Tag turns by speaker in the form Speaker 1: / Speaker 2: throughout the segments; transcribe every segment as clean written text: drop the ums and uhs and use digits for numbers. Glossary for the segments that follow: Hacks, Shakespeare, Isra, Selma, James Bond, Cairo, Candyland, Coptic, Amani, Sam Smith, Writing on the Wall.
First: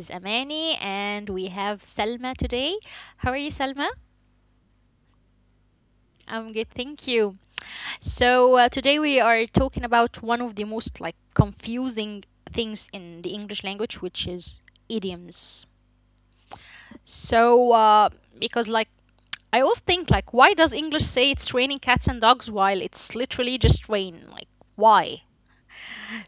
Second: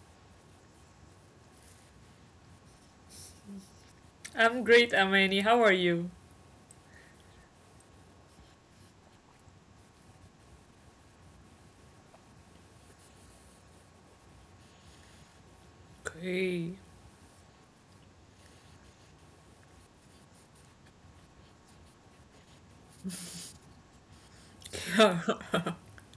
Speaker 1: is Amani, and we have Selma today. How are you, Selma?
Speaker 2: I'm great, Amani. How are you?
Speaker 1: I'm good, thank you. Today we are talking about one of the most confusing things in the English language, which is idioms.
Speaker 2: Okay.
Speaker 1: So, uh, because I always think like, why does English say it's raining cats and dogs while it's literally just rain? Like, why?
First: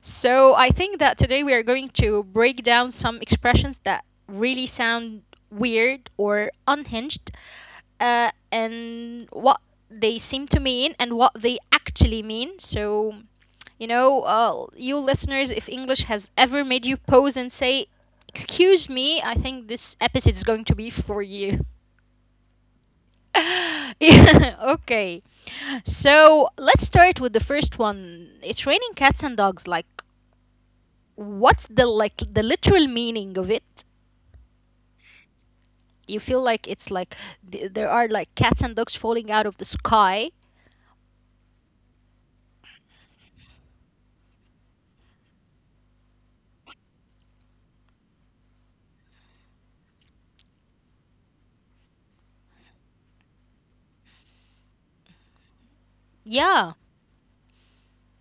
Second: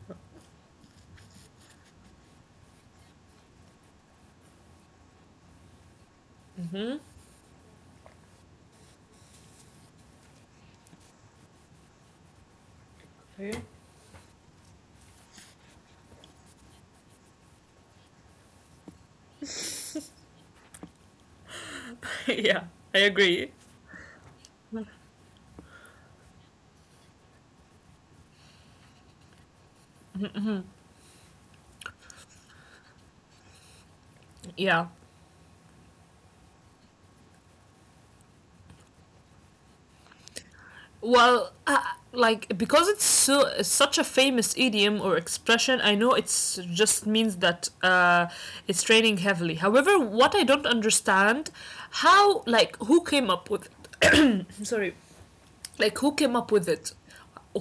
Speaker 1: So I think that today we are going to break down some expressions that really sound weird or
Speaker 2: Mm-hmm.
Speaker 1: unhinged, and what they seem to mean and what they actually mean. So, you know, uh, you listeners, if English has ever made you pause and say, "Excuse me," I think this episode is going to be for you.
Speaker 2: yeah, I agree.
Speaker 1: Yeah, okay. So let's start with the first one. It's raining cats and dogs. Like, what's the the literal meaning of it?
Speaker 2: Yeah.
Speaker 1: You feel like it's like there are like cats and dogs falling out of the sky.
Speaker 2: Well, like because it's such a famous idiom or expression, I know it's just means that it's raining heavily. However, what I don't understand, how like who came up with it? I'm sorry, like
Speaker 1: Yeah.
Speaker 2: who came up with it?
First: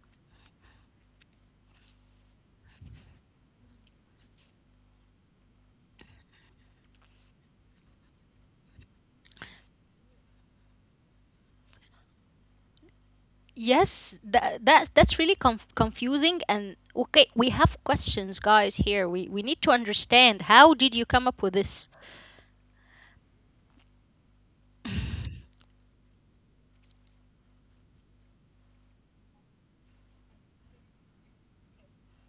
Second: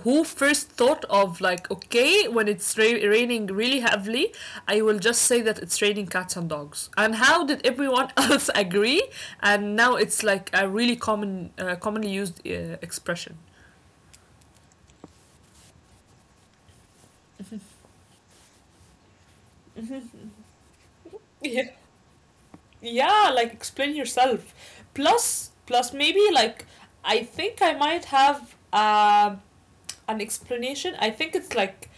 Speaker 2: Who first thought of like okay when it's raining really heavily, I will just say that it's raining cats and dogs? And how did everyone else agree, and now it's like a really common commonly used expression?
Speaker 1: Yes, that's really confusing, and okay, we have questions, guys. Here, we need to understand, how did you come up with
Speaker 2: Yeah,
Speaker 1: this?
Speaker 2: yeah, like explain yourself. Plus maybe like I think I might have um an explanation. I think it's like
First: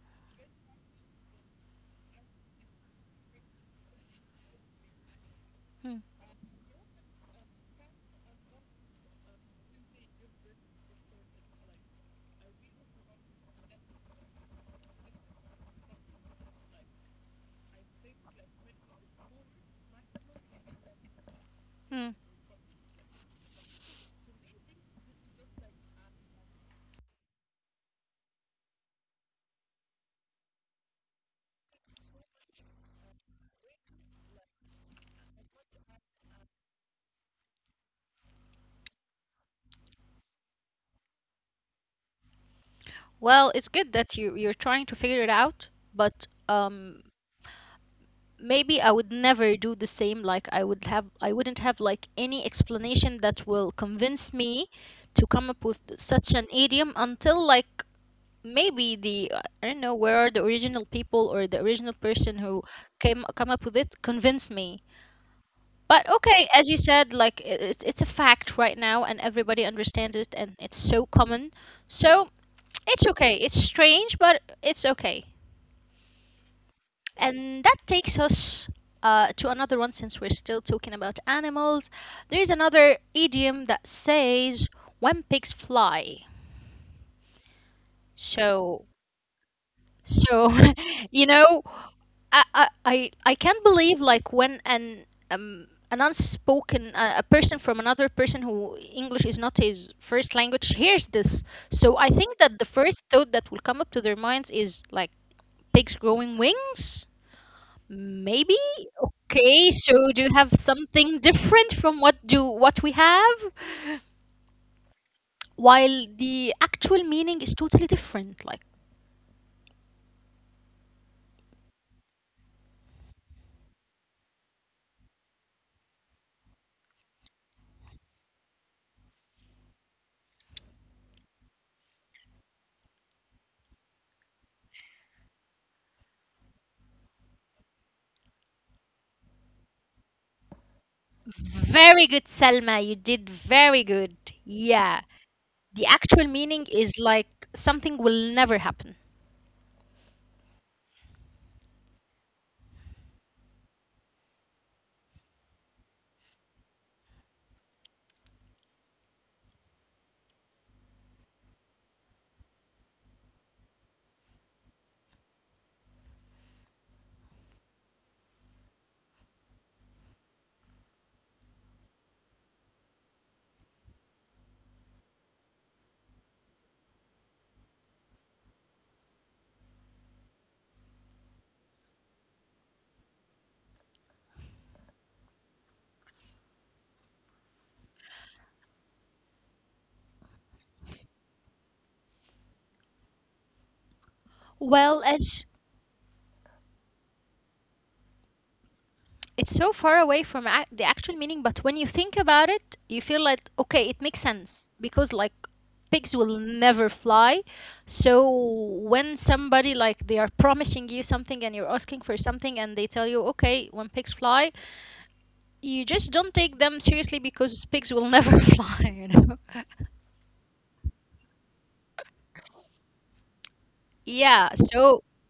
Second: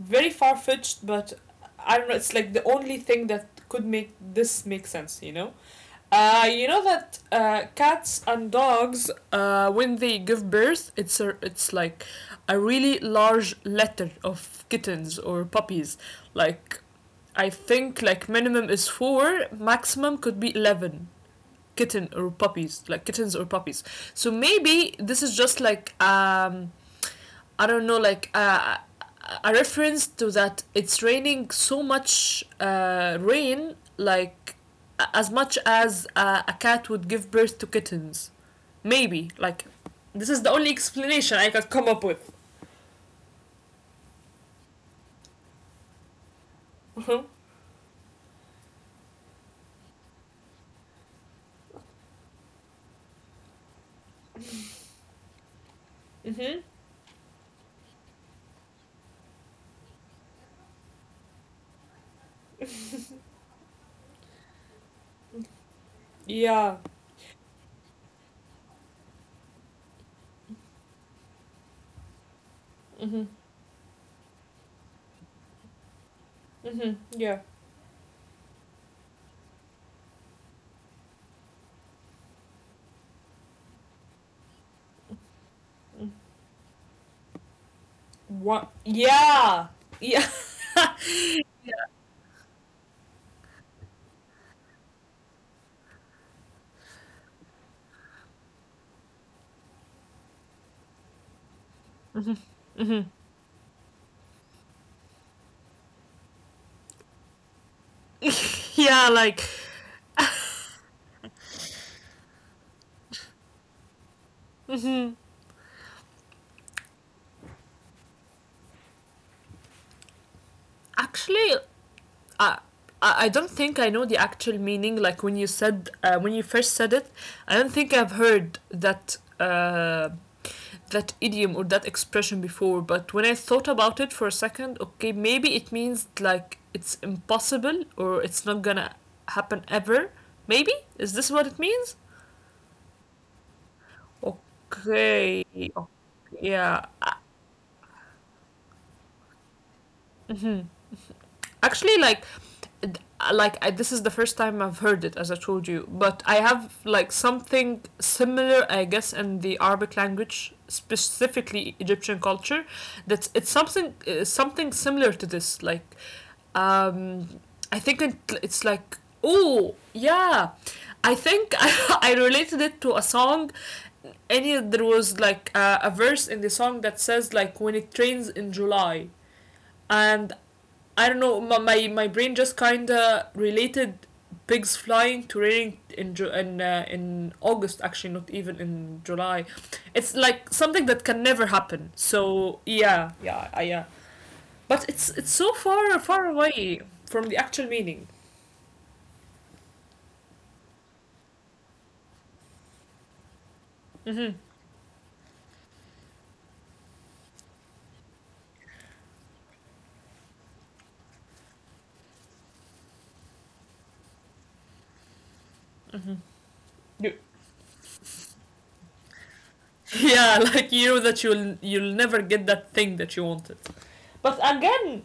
Speaker 2: very far fetched, but I don't know. It's like the only thing that could make this make sense. You know?
Speaker 1: Hmm.
Speaker 2: You know that cats and dogs, when they give birth, it's like a really large litter of kittens or puppies. Like, I think like minimum is four, maximum could be 11 kitten or
Speaker 1: Hmm.
Speaker 2: puppies, like kittens or puppies. So maybe this is just like I don't know, like a reference to that it's raining so much rain, like as much as a cat would give birth to kittens. Maybe, like, this is the only explanation I could come up with.
Speaker 1: Well, it's good that you're trying to figure it out, but
Speaker 2: Mm-hmm.
Speaker 1: maybe I would never do the same. Like I wouldn't have like any explanation that will convince me to come up with such
Speaker 2: Mm-hmm.
Speaker 1: an idiom, until like maybe the I don't know, where are the original people or the original person who came come up with it convince me. But okay,
Speaker 2: Yeah.
Speaker 1: as you said, like it's a fact right now, and everybody understands it, and it's so common. So it's okay. It's strange, but it's okay.
Speaker 2: Mm-hmm. Yeah.
Speaker 1: And that takes us to another one, since we're still talking about animals. There is another idiom that says, when pigs fly.
Speaker 2: What?
Speaker 1: So,
Speaker 2: Yeah. Yeah.
Speaker 1: so you know, I can't believe like when an unspoken a person from another person who English is not his first language hears this. So I think that the first thought that will come up to their minds is like pigs growing wings. Maybe?
Speaker 2: Yeah, like,
Speaker 1: Okay, so do you have something different from what do what we have? While the actual meaning is totally different. Like,
Speaker 2: actually, I I don't think I know the actual meaning. Like when you said when you first said it, I don't think I've heard that that idiom or that expression before. But when I thought about it for a second, okay, maybe it means like it's impossible or it's not gonna happen ever. Maybe is this what it
Speaker 1: very good,
Speaker 2: means?
Speaker 1: Selma. You did very good. Yeah. The
Speaker 2: Okay.
Speaker 1: actual meaning
Speaker 2: Okay.
Speaker 1: is like
Speaker 2: Yeah,
Speaker 1: something will never happen.
Speaker 2: actually like this is the first time I've heard it, as I told you. But I have like something similar, I guess, in the Arabic language, specifically Egyptian culture. That's it's something something similar to this. Like, um, I think it's like oh yeah, I think I related it to a song. Any there was like a verse in the song that says like when it rains in July, and I don't know. My brain just kinda related pigs flying to raining in in August. Actually, not even in July. It's like something that can never happen. So yeah, yeah.
Speaker 1: Well, as
Speaker 2: But it's so far away from the actual meaning.
Speaker 1: it's so far away from the actual meaning, but when you think about it, you feel like, okay, it makes sense, because like pigs will never fly. So when somebody, like, they are promising you something and you're asking for something, and they tell you, okay, when pigs fly, you just don't take them seriously,
Speaker 2: You-
Speaker 1: because pigs will never fly, you know.
Speaker 2: Yeah, like you know that you'll never get that thing that you wanted.
Speaker 1: Yeah,
Speaker 2: But
Speaker 1: so
Speaker 2: again,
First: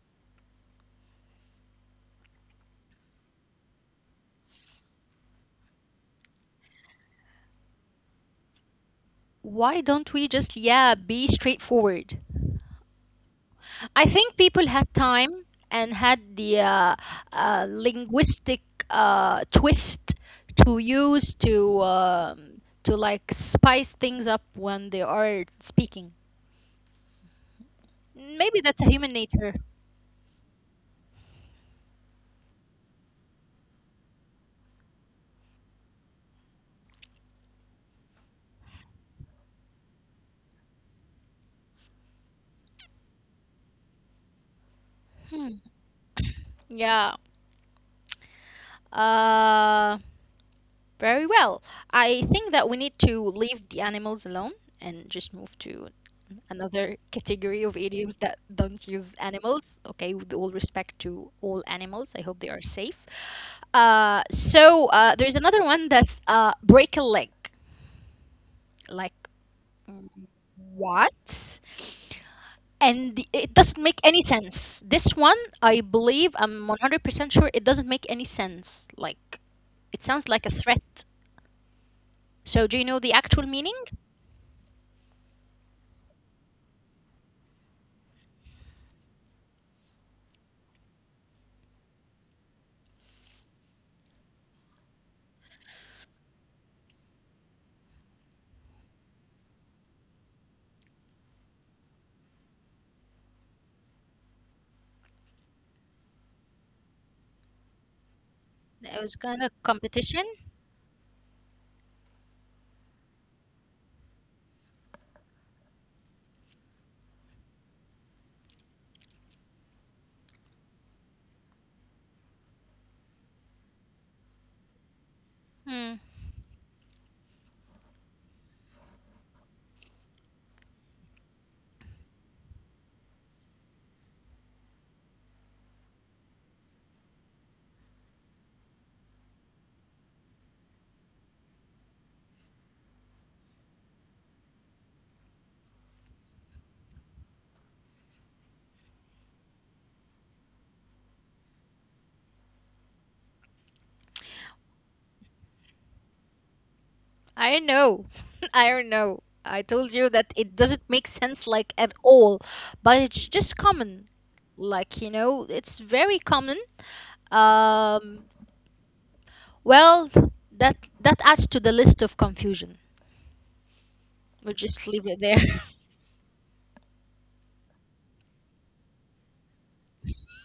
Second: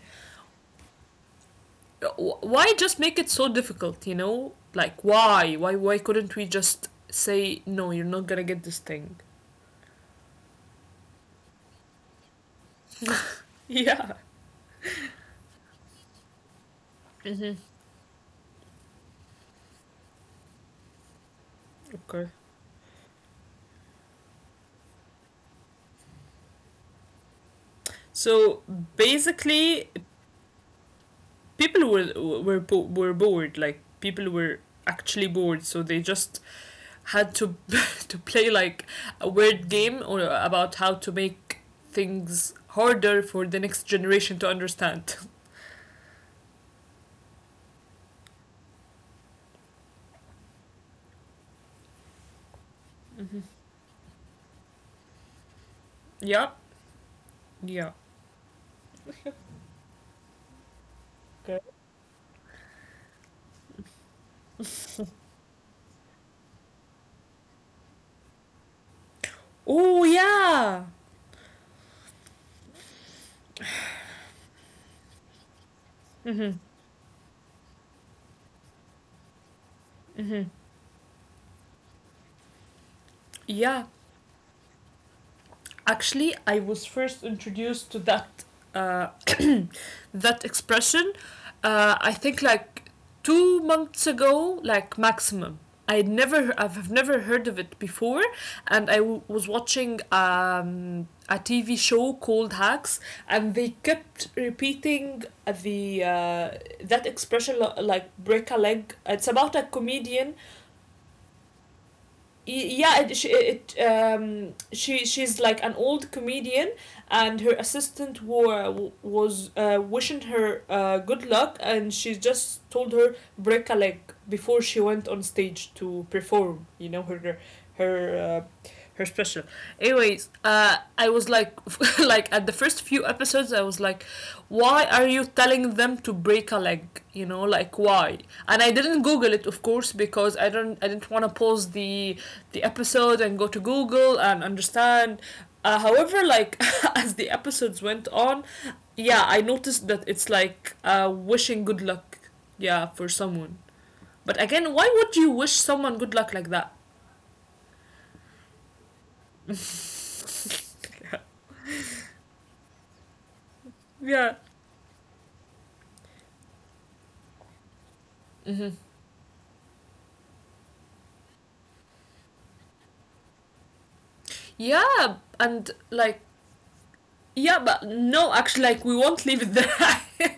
Speaker 2: why just make it so difficult? You know, like why couldn't we just say no? You're not gonna get this thing.
Speaker 1: why don't we just, yeah, be straightforward. I
Speaker 2: Yeah.
Speaker 1: think people had time and had the linguistic twist to use,
Speaker 2: Okay.
Speaker 1: to like spice things up when they are speaking. Maybe
Speaker 2: So
Speaker 1: that's a human nature.
Speaker 2: basically, people were were bored. Like people were actually bored, so they just had to to play like a word game or about how to make things harder for the next generation to understand.
Speaker 1: Yeah. Uh, Very well. I think that we need to
Speaker 2: Mm-hmm.
Speaker 1: leave the animals alone and just move to
Speaker 2: Yeah.
Speaker 1: another category of
Speaker 2: Yeah.
Speaker 1: idioms that don't use animals. Okay, with all respect to all
Speaker 2: Okay.
Speaker 1: animals, I hope they are safe. There's another one that's break a leg. Like, mm,
Speaker 2: Oh yeah.
Speaker 1: what? And it doesn't make any sense. This one, I believe,
Speaker 2: Mm-hmm.
Speaker 1: I'm 100% sure it doesn't make any sense. Like, it sounds like a
Speaker 2: Mm-hmm.
Speaker 1: threat. So, do you know the actual meaning?
Speaker 2: Yeah. Actually, I was first introduced to that uh, that expression. I think like 2 months ago, like maximum. I've never heard of it before, and I was watching a TV show called Hacks, and they kept repeating the that expression like break a leg.
Speaker 1: It was
Speaker 2: It's
Speaker 1: kind of
Speaker 2: about a
Speaker 1: competition.
Speaker 2: comedian. Yeah, it she she's like an old comedian, and her assistant was wishing her good luck, and she just told her break a leg before she went on stage
Speaker 1: Hmm.
Speaker 2: to perform. You know her her uh, her special. Anyways, I was like, like at the first few episodes, I was like, why are you telling them to break a leg? You know, like why? And I didn't Google it, of course, because I didn't want to pause the episode and go to Google and understand. However, like as the episodes went on, yeah, I noticed that it's like wishing good luck, yeah, for someone. But again, why would you wish someone good luck like that?
Speaker 1: I don't know. I don't know. I told you that it doesn't make sense like at all, but it's just common.
Speaker 2: Yeah.
Speaker 1: Like, you know, it's very common. Um, well, that that adds to the list of confusion. We'll just leave it
Speaker 2: Yeah,
Speaker 1: there.
Speaker 2: and like yeah but no actually like we won't leave it there.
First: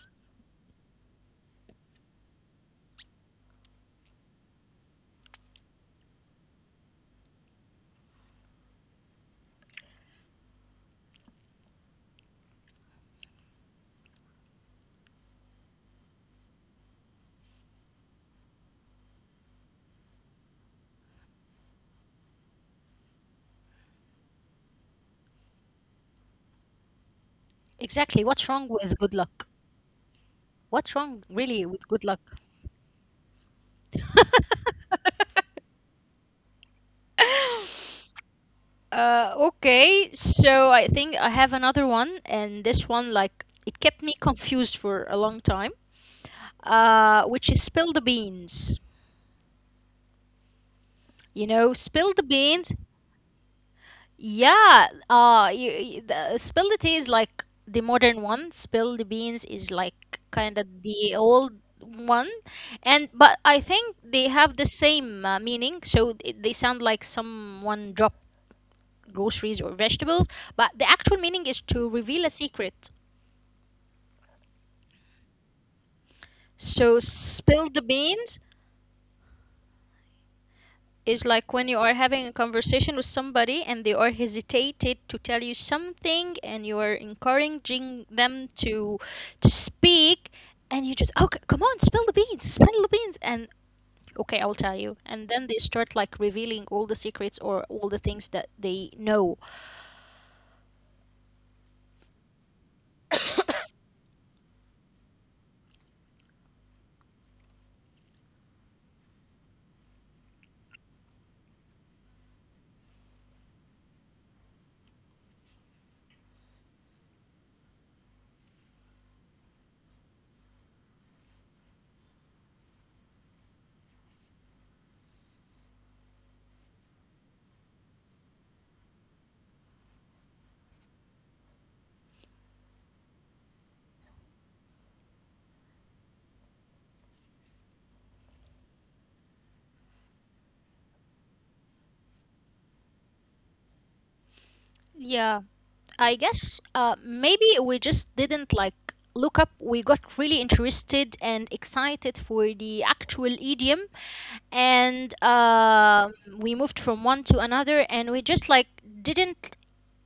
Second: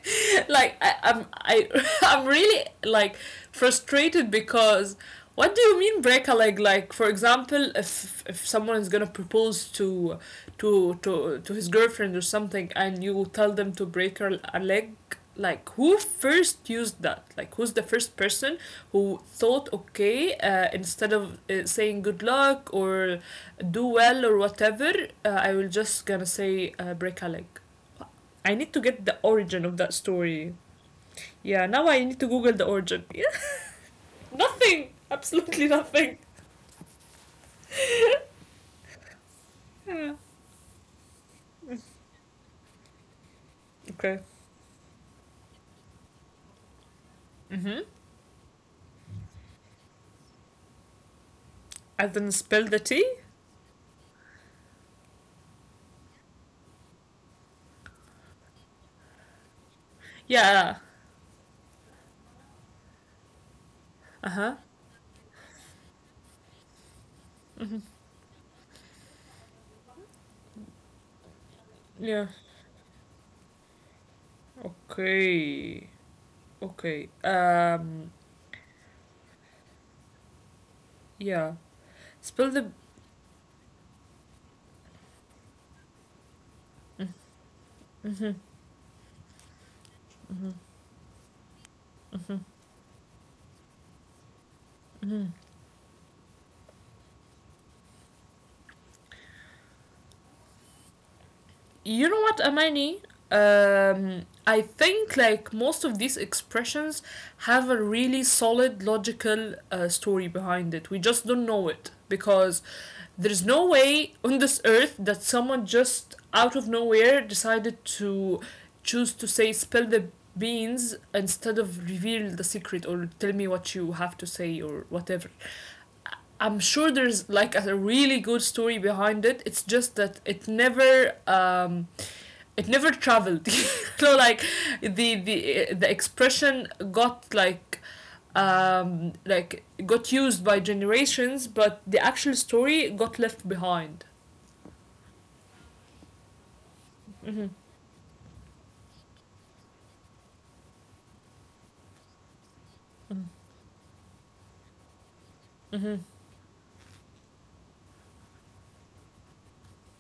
Speaker 2: Like I, I'm I I'm really like frustrated because what do you mean break a leg? Like for example if someone is gonna propose to to his girlfriend or something and you tell them to break her a leg, like who first used that? Like who's the first person who thought okay instead of saying good luck or do well or whatever, I will just gonna say break a leg.
Speaker 1: Exactly. What's
Speaker 2: I
Speaker 1: wrong
Speaker 2: need to
Speaker 1: with
Speaker 2: get
Speaker 1: good
Speaker 2: the
Speaker 1: luck?
Speaker 2: origin of that story.
Speaker 1: What's wrong really
Speaker 2: Yeah,
Speaker 1: with
Speaker 2: now
Speaker 1: good
Speaker 2: I need to
Speaker 1: luck?
Speaker 2: Google the origin. Yeah, nothing, absolutely nothing.
Speaker 1: Okay,
Speaker 2: Yeah.
Speaker 1: so I think I have another one, and this one, like, it kept me
Speaker 2: Okay.
Speaker 1: confused for a long time, which is
Speaker 2: Mm-hmm.
Speaker 1: spill the beans. You know,
Speaker 2: I
Speaker 1: spill the
Speaker 2: didn't spill
Speaker 1: beans.
Speaker 2: the tea.
Speaker 1: Yeah, spill the tea is like the modern one. Spill the beans is like kind of
Speaker 2: Yeah.
Speaker 1: the old one, and but I think they
Speaker 2: Uh
Speaker 1: have
Speaker 2: huh.
Speaker 1: the same meaning. So they sound like someone dropped groceries or vegetables, but the actual meaning is to reveal
Speaker 2: Yeah.
Speaker 1: a secret.
Speaker 2: Okay.
Speaker 1: So,
Speaker 2: Okay.
Speaker 1: spill the beans is like
Speaker 2: Yeah.
Speaker 1: when you are having a
Speaker 2: Spill the.
Speaker 1: conversation with somebody and they are hesitated to tell you something and you are
Speaker 2: Mm-hmm.
Speaker 1: encouraging
Speaker 2: Mm-hmm.
Speaker 1: them to speak, and you just, okay, come on, spill the
Speaker 2: Mm-hmm.
Speaker 1: beans, spill the beans, and okay, I'll tell you, and then they start like revealing all the secrets or all the things that they know.
Speaker 2: You know what, Amani? I think like most of these expressions have a really solid logical story behind it. We just don't know it because there's no way on this earth that someone just out of nowhere decided to choose to say spill the beans instead of reveal the secret or tell me what you have to say or whatever. I- am sure there's like a really good story behind it. It's just that it never traveled, so like the expression got like got used by generations, but the actual story got left behind.
Speaker 1: Yeah. I guess maybe we just didn't look up. We got really interested and excited for the actual idiom, and
Speaker 2: Mm-hmm.
Speaker 1: we moved from one to another, and we just like didn't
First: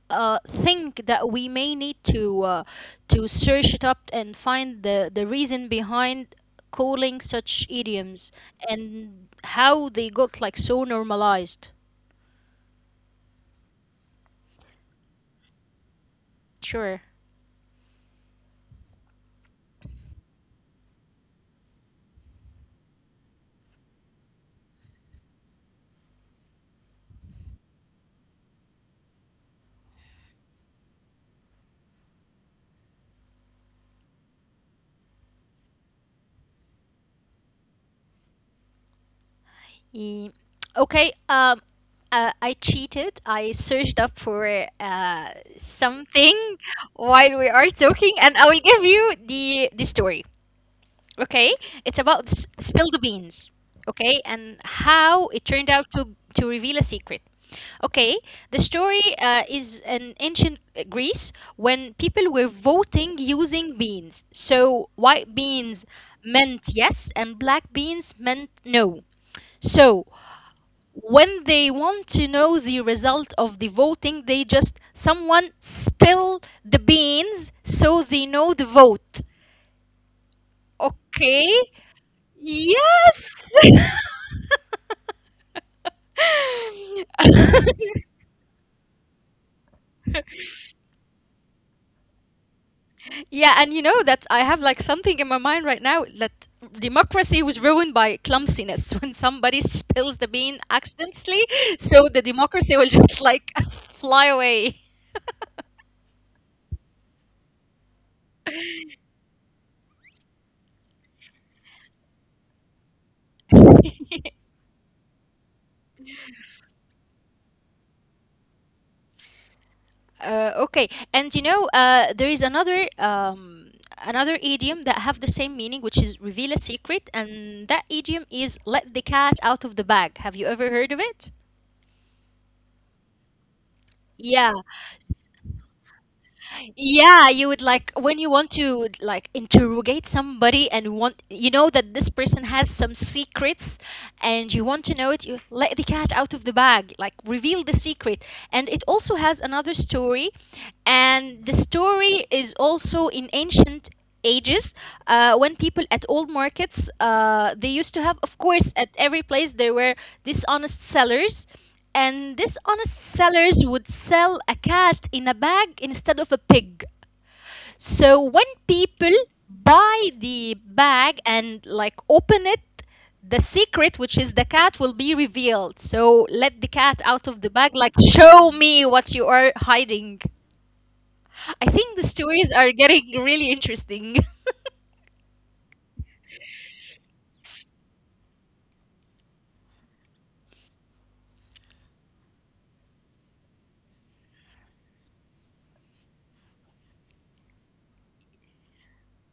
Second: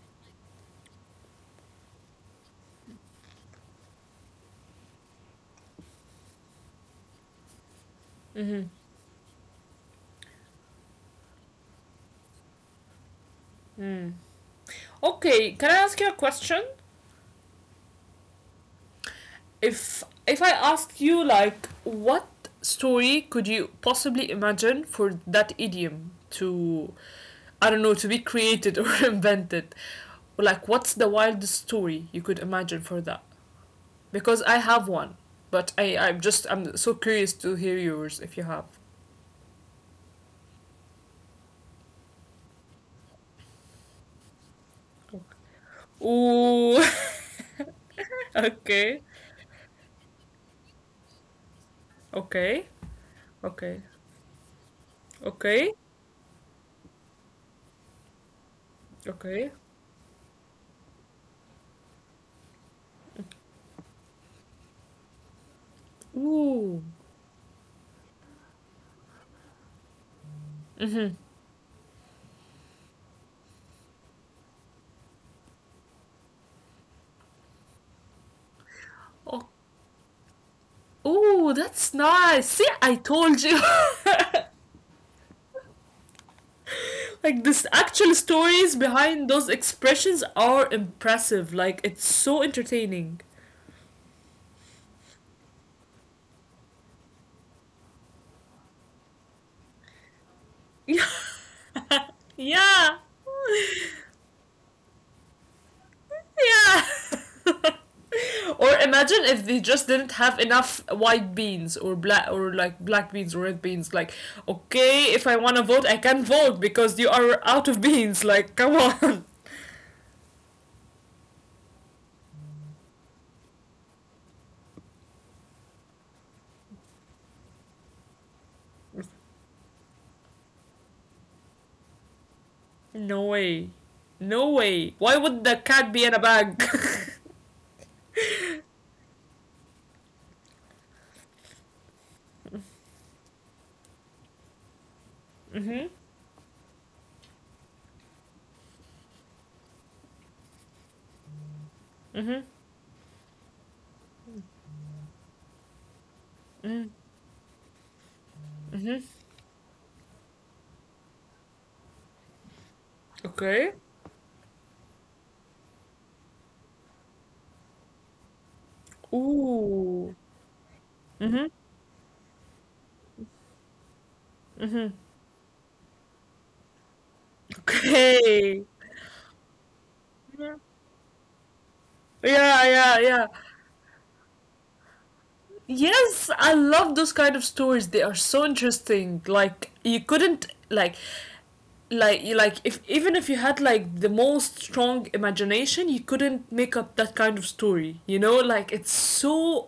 Speaker 1: think that we may need to search it up and find the reason behind calling such idioms
Speaker 2: Mm-hmm.
Speaker 1: and how they got like so normalized.
Speaker 2: Mm. Okay, can I ask you a question?
Speaker 1: Sure.
Speaker 2: If I asked you like what story could you possibly imagine for that idiom to I don't know to be created or invented, like what's the wildest story you could imagine for that? Because I have one, but I'm just I'm so curious to hear yours if you have.
Speaker 1: Ye- okay um I cheated. I searched up for
Speaker 2: Ooh.
Speaker 1: something while we are talking, and I will
Speaker 2: Okay.
Speaker 1: give you the story. Okay, it's about
Speaker 2: Okay.
Speaker 1: spill the
Speaker 2: Okay.
Speaker 1: beans. Okay, and how
Speaker 2: Okay.
Speaker 1: it turned out to reveal a secret. Okay, the story
Speaker 2: Okay.
Speaker 1: is in ancient Greece, when people were voting using beans. So white beans
Speaker 2: Ooh.
Speaker 1: meant yes, and black beans meant no. So when they want to know the result of the voting, they just someone spill the beans so they know the
Speaker 2: Oh,
Speaker 1: vote.
Speaker 2: ooh,
Speaker 1: Okay.
Speaker 2: that's nice. See, I told you.
Speaker 1: Yes.
Speaker 2: Like this actual stories behind those expressions are impressive. Like it's so entertaining.
Speaker 1: Yeah, and you know that I have like something in my mind right now, that democracy was ruined by clumsiness when somebody spills the bean
Speaker 2: Yeah.
Speaker 1: accidentally, so the
Speaker 2: Yeah.
Speaker 1: democracy will just like fly away.
Speaker 2: Yeah. Or imagine if they just didn't have enough white beans or black or like black beans or red beans. Like, okay, if I wanna vote, I can't vote because you are out of beans. Like, come on.
Speaker 1: Okay, and you know there is another idiom that have the same meaning, which is reveal a secret, and that idiom is let the cat out of the bag. Have you ever heard of it?
Speaker 2: No way. No
Speaker 1: Yeah.
Speaker 2: way. Why would the
Speaker 1: S-
Speaker 2: cat be in a bag?
Speaker 1: Yeah, you would, like when you want to like interrogate somebody and want, you know that this person has some secrets and you want to know it, you
Speaker 2: Mhm.
Speaker 1: let the cat out of the bag, like reveal the secret. And it also has another story, and the
Speaker 2: Mhm.
Speaker 1: story is also in ancient ages, when people at old
Speaker 2: Mm.
Speaker 1: markets they used to have, of course, at every place there were dishonest sellers, and these honest
Speaker 2: Okay.
Speaker 1: sellers would sell a cat in a bag instead of a pig. So when people
Speaker 2: Ooh.
Speaker 1: buy the
Speaker 2: Mhm.
Speaker 1: bag and like open it, the secret, which is the
Speaker 2: Mhm.
Speaker 1: cat, will be revealed. So let the cat out of the bag, like
Speaker 2: Okay.
Speaker 1: show me what you are
Speaker 2: Yeah,
Speaker 1: hiding. I think the stories are
Speaker 2: yeah.
Speaker 1: getting really interesting.
Speaker 2: Yes, I love those kind of stories. They are so interesting. Like you couldn't like you like if even if you had like the most strong imagination, you couldn't make up that kind of story. You know, like it's so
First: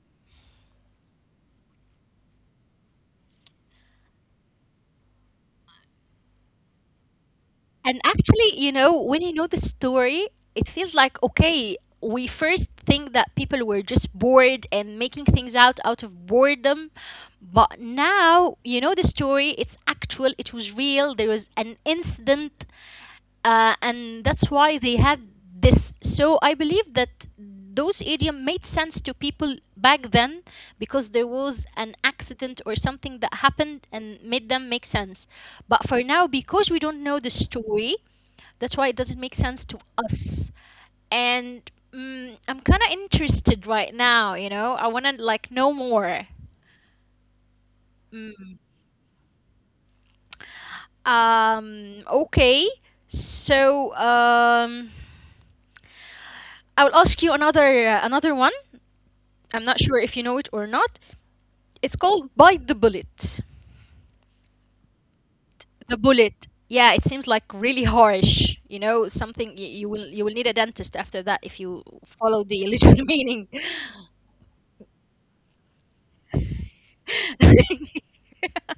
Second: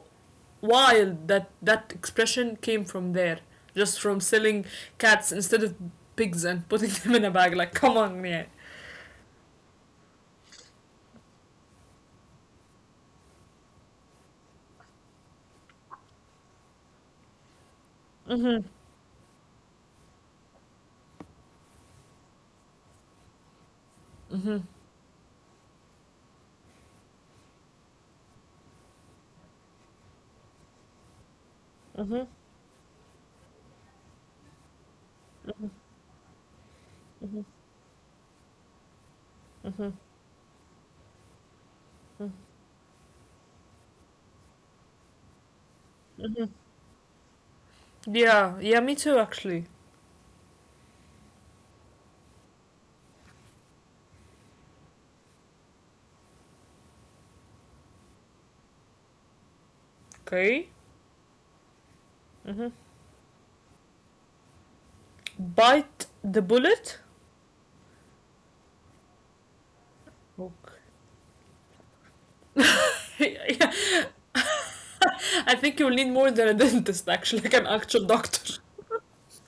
Speaker 2: wild that that expression came from there. Just from selling cats instead of pigs and putting them in a bag. Like come
Speaker 1: And
Speaker 2: on, man.
Speaker 1: actually, you know, when you know the story, it feels like okay, we first think that people were just bored and making things out of boredom, but now you know the story, it's actual, it was real, there was an incident, and that's why they had this. So I believe that those idiom made sense to people back then, because there was an accident or something that happened and made them make sense. But for now, because we don't know the story, that's why it doesn't make sense to us. And mm, I'm kind of interested right now. You know, I want to like know more.
Speaker 2: Yeah,
Speaker 1: Mm.
Speaker 2: yeah, me too actually.
Speaker 1: Okay. So. I'll ask you another one. I'm not sure if
Speaker 2: Okay.
Speaker 1: you know it or not. It's
Speaker 2: Hmm.
Speaker 1: called bite the bullet.
Speaker 2: Bite the
Speaker 1: The
Speaker 2: bullet.
Speaker 1: bullet. Yeah, it seems like really harsh. You know, something you will, you will need a dentist after that if you follow the
Speaker 2: Okay.
Speaker 1: literal
Speaker 2: Yeah.
Speaker 1: meaning.
Speaker 2: I think you'll need more than a dentist, actually, like an actual doctor.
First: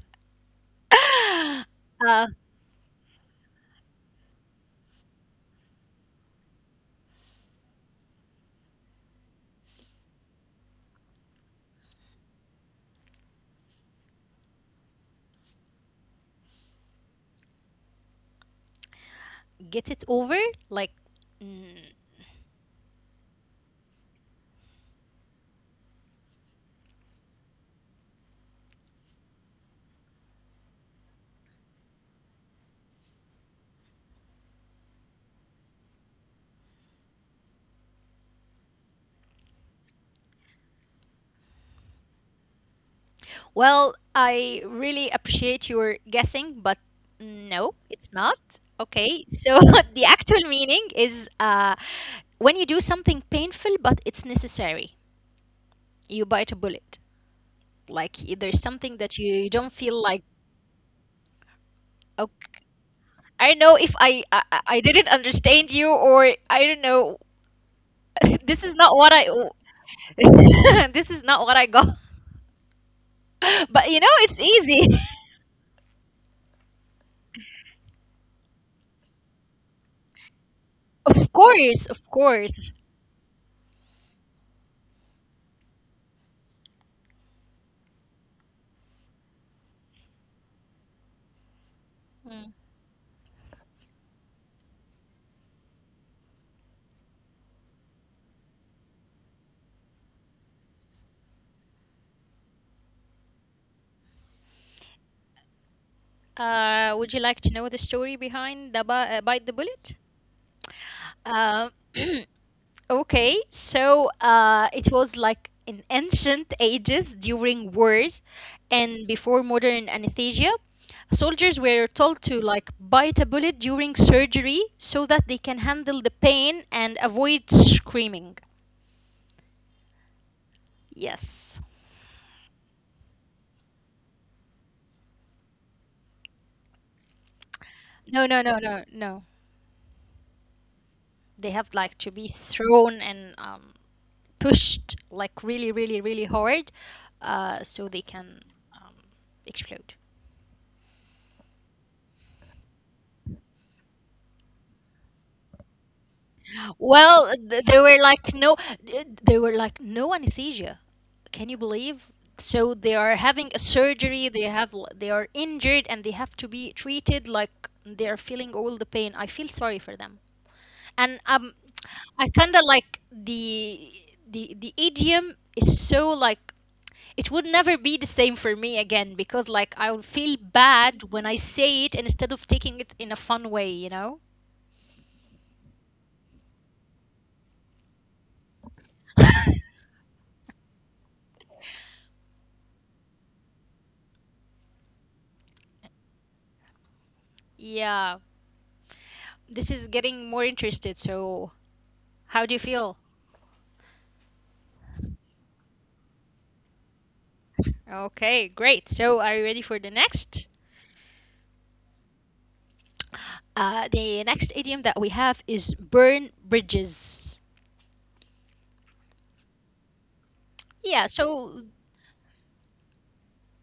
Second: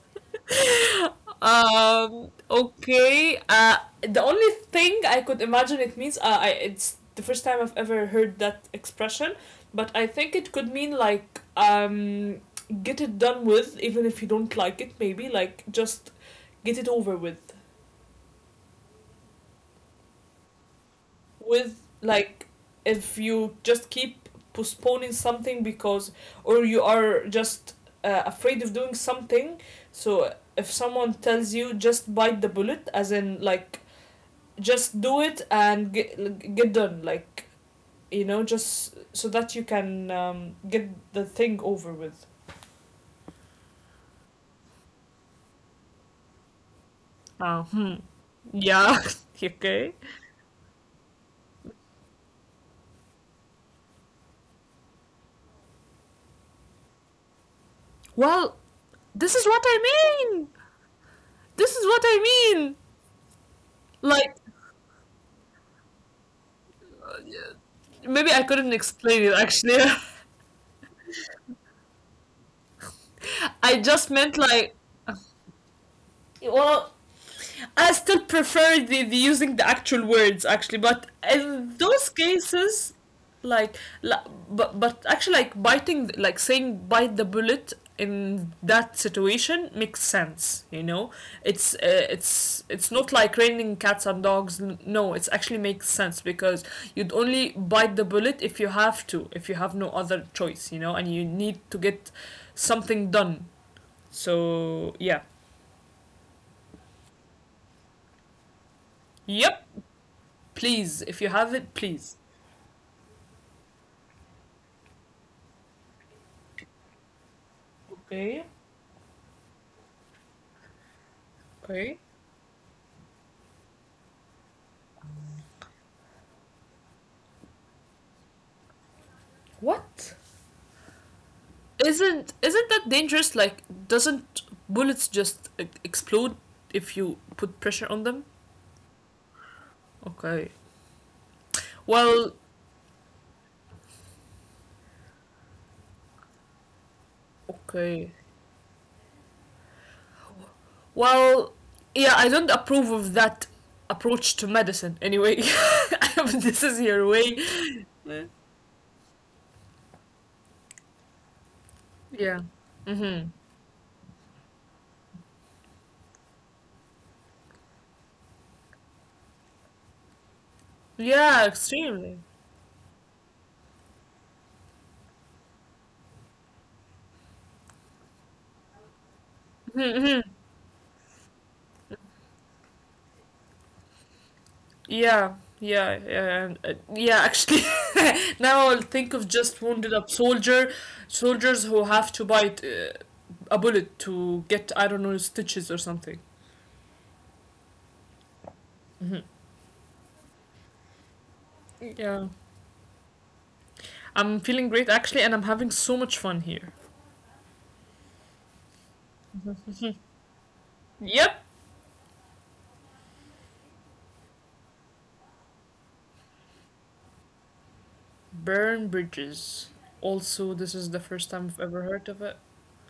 Speaker 1: uh,
Speaker 2: Okay. The only thing I could imagine it means, it's the first time I've ever heard that expression, but I think it could mean like, get it done with, even if you don't like it, maybe, like, just get it over with.
Speaker 1: get it over, like. Mm.
Speaker 2: With like if you just keep postponing something because or you are just afraid of doing something, so if someone tells you just bite the bullet as in like just do it and get done like you know just so that you can get the thing over with.
Speaker 1: Well, I really appreciate your guessing, but no,
Speaker 2: Oh,
Speaker 1: it's
Speaker 2: hmm.
Speaker 1: not.
Speaker 2: Yeah.
Speaker 1: Okay, so the
Speaker 2: Okay.
Speaker 1: actual meaning is when you do something painful but it's necessary, you bite a bullet. Like there's
Speaker 2: Well,
Speaker 1: something that you
Speaker 2: this is
Speaker 1: don't
Speaker 2: what
Speaker 1: feel like.
Speaker 2: I mean. This is what
Speaker 1: Okay,
Speaker 2: I mean.
Speaker 1: I don't know if I, I I
Speaker 2: Like,
Speaker 1: I didn't understand you, or I don't know.
Speaker 2: maybe
Speaker 1: This
Speaker 2: I
Speaker 1: is not
Speaker 2: couldn't
Speaker 1: what
Speaker 2: explain it actually.
Speaker 1: I. This is not what I got. But you
Speaker 2: I
Speaker 1: know, it's
Speaker 2: just meant
Speaker 1: easy.
Speaker 2: like, well, I still prefer the using the actual words actually,
Speaker 1: Of
Speaker 2: but
Speaker 1: course, of
Speaker 2: in those
Speaker 1: course.
Speaker 2: cases, like, la but actually like biting like saying bite the bullet in that situation makes sense. You know, it's
Speaker 1: Hmm.
Speaker 2: it's not like raining cats and dogs. No, it's actually makes sense because you'd only bite the bullet if you have to, if you have no other choice. You know, and you need to get something done. So yeah,
Speaker 1: Would you like to know the story behind the Bite the Bullet?
Speaker 2: yep. Please, if you
Speaker 1: Uh,
Speaker 2: have it, please.
Speaker 1: okay, so it was like in ancient ages during wars,
Speaker 2: Okay,
Speaker 1: and before modern anesthesia, soldiers were told
Speaker 2: okay.
Speaker 1: to like bite a bullet during surgery so that they can handle the pain and avoid screaming.
Speaker 2: What?
Speaker 1: Yes.
Speaker 2: Isn't that dangerous? Like, doesn't bullets just explode if you put pressure
Speaker 1: No,
Speaker 2: on
Speaker 1: no, no,
Speaker 2: them?
Speaker 1: no, no.
Speaker 2: Okay.
Speaker 1: They have like to be
Speaker 2: Well,
Speaker 1: thrown and pushed like really, really, really hard, so they can
Speaker 2: okay.
Speaker 1: um, explode.
Speaker 2: Well, yeah, I don't approve of that approach to medicine. Anyway, but this is
Speaker 1: Well,
Speaker 2: your way.
Speaker 1: there were like no anesthesia. Can you believe? So
Speaker 2: Yeah.
Speaker 1: they are having a
Speaker 2: Mhm.
Speaker 1: surgery. They are injured and they have to be treated like they are feeling all the pain. I feel sorry for them. And
Speaker 2: Yeah,
Speaker 1: I kind of
Speaker 2: extremely.
Speaker 1: like the idiom is so like it would never be the same for me again, because like I would feel
Speaker 2: Mhm, mhm.
Speaker 1: bad when I say it instead of taking it in a fun way.
Speaker 2: Yeah, yeah, and, yeah. Actually, now I'll think of just soldiers who have to bite a bullet to get I don't know stitches or something.
Speaker 1: Yeah, this
Speaker 2: Mhm.
Speaker 1: is getting more interested, so how do you
Speaker 2: Yeah,
Speaker 1: feel?
Speaker 2: I'm feeling great actually, and I'm having so much fun here.
Speaker 1: Okay, great. So are you ready for the next?
Speaker 2: Yep,
Speaker 1: The next idiom that we have is burn bridges.
Speaker 2: burn bridges.
Speaker 1: Yeah,
Speaker 2: Also, this is
Speaker 1: so,
Speaker 2: the first time I've ever heard of it.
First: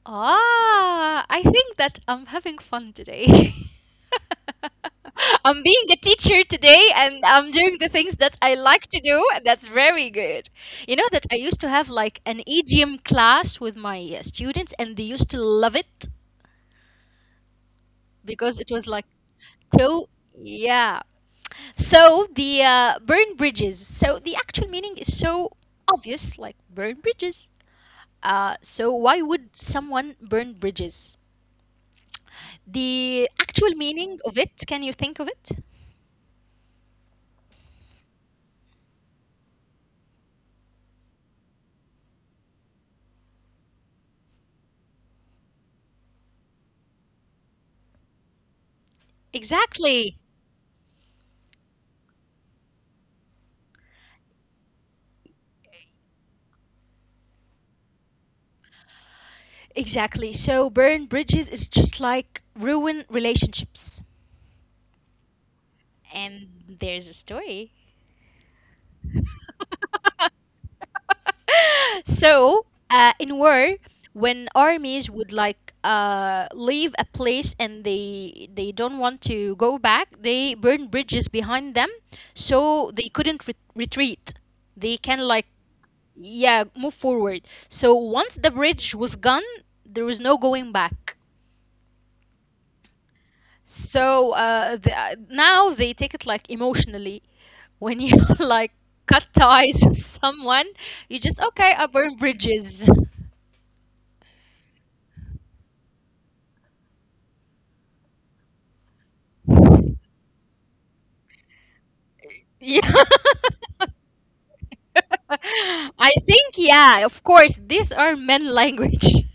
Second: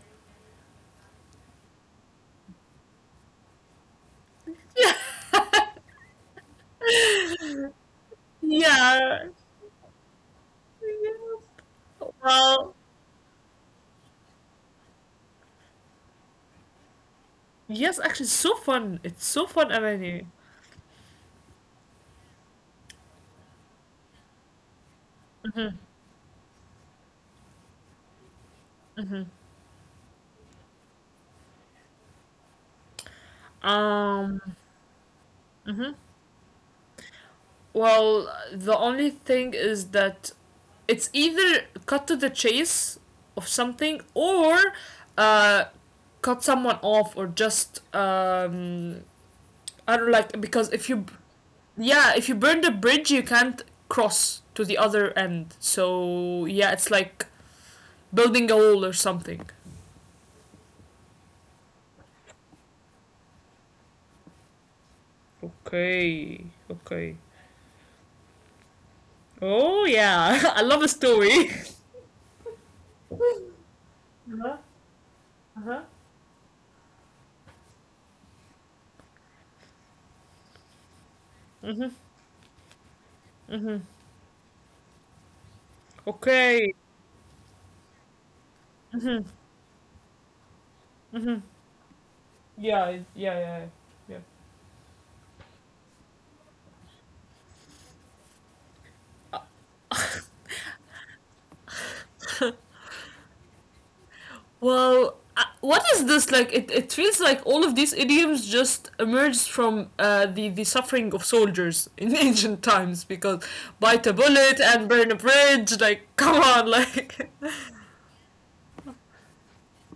Speaker 1: ah, I think that I'm having fun today. I'm being a teacher today and I'm doing the things that I like to do,
Speaker 2: Yeah.
Speaker 1: and that's very good. You know that I used to have like an
Speaker 2: Well,
Speaker 1: EGM class with my students, and they used to love it
Speaker 2: yes, actually, it's so
Speaker 1: because it was
Speaker 2: fun.
Speaker 1: like
Speaker 2: It's so fun,
Speaker 1: so,
Speaker 2: Amani.
Speaker 1: yeah. So the burn bridges. So the actual meaning is so
Speaker 2: Mm-hmm,
Speaker 1: obvious, like burn bridges. So
Speaker 2: mm-hmm.
Speaker 1: why would someone burn bridges? The actual meaning
Speaker 2: Um.
Speaker 1: of it, can you think of it?
Speaker 2: hmm Well, the only thing is that it's either cut to the chase of something or uh, cut someone off or just I don't like,
Speaker 1: Exactly.
Speaker 2: because if you yeah, if you burn the bridge, you can't cross to the other end. So yeah, it's like building a wall or something.
Speaker 1: Exactly. So burn bridges is just like ruin relationships.
Speaker 2: Okay, okay.
Speaker 1: And there's a story.
Speaker 2: Oh yeah, I love a story.
Speaker 1: So, in war,
Speaker 2: Uh-huh.
Speaker 1: when
Speaker 2: Uh-huh.
Speaker 1: armies would like leave a place and they don't want to go back, they burn bridges behind them, so they couldn't retreat. They can, like,
Speaker 2: Okay.
Speaker 1: yeah, move forward. So once the
Speaker 2: Hmm.
Speaker 1: bridge was gone, there was no going back.
Speaker 2: Yeah, yeah, yeah. Yeah.
Speaker 1: So, now they take it like emotionally. When you like cut ties with someone, you just okay, I burn bridges.
Speaker 2: Well, what is this like? It feels like all of these idioms just emerged from the suffering of soldiers in ancient times, because
Speaker 1: Yeah.
Speaker 2: bite a bullet and burn a bridge. Like, come
Speaker 1: I
Speaker 2: on,
Speaker 1: think,
Speaker 2: like.
Speaker 1: yeah, of course, these are men language.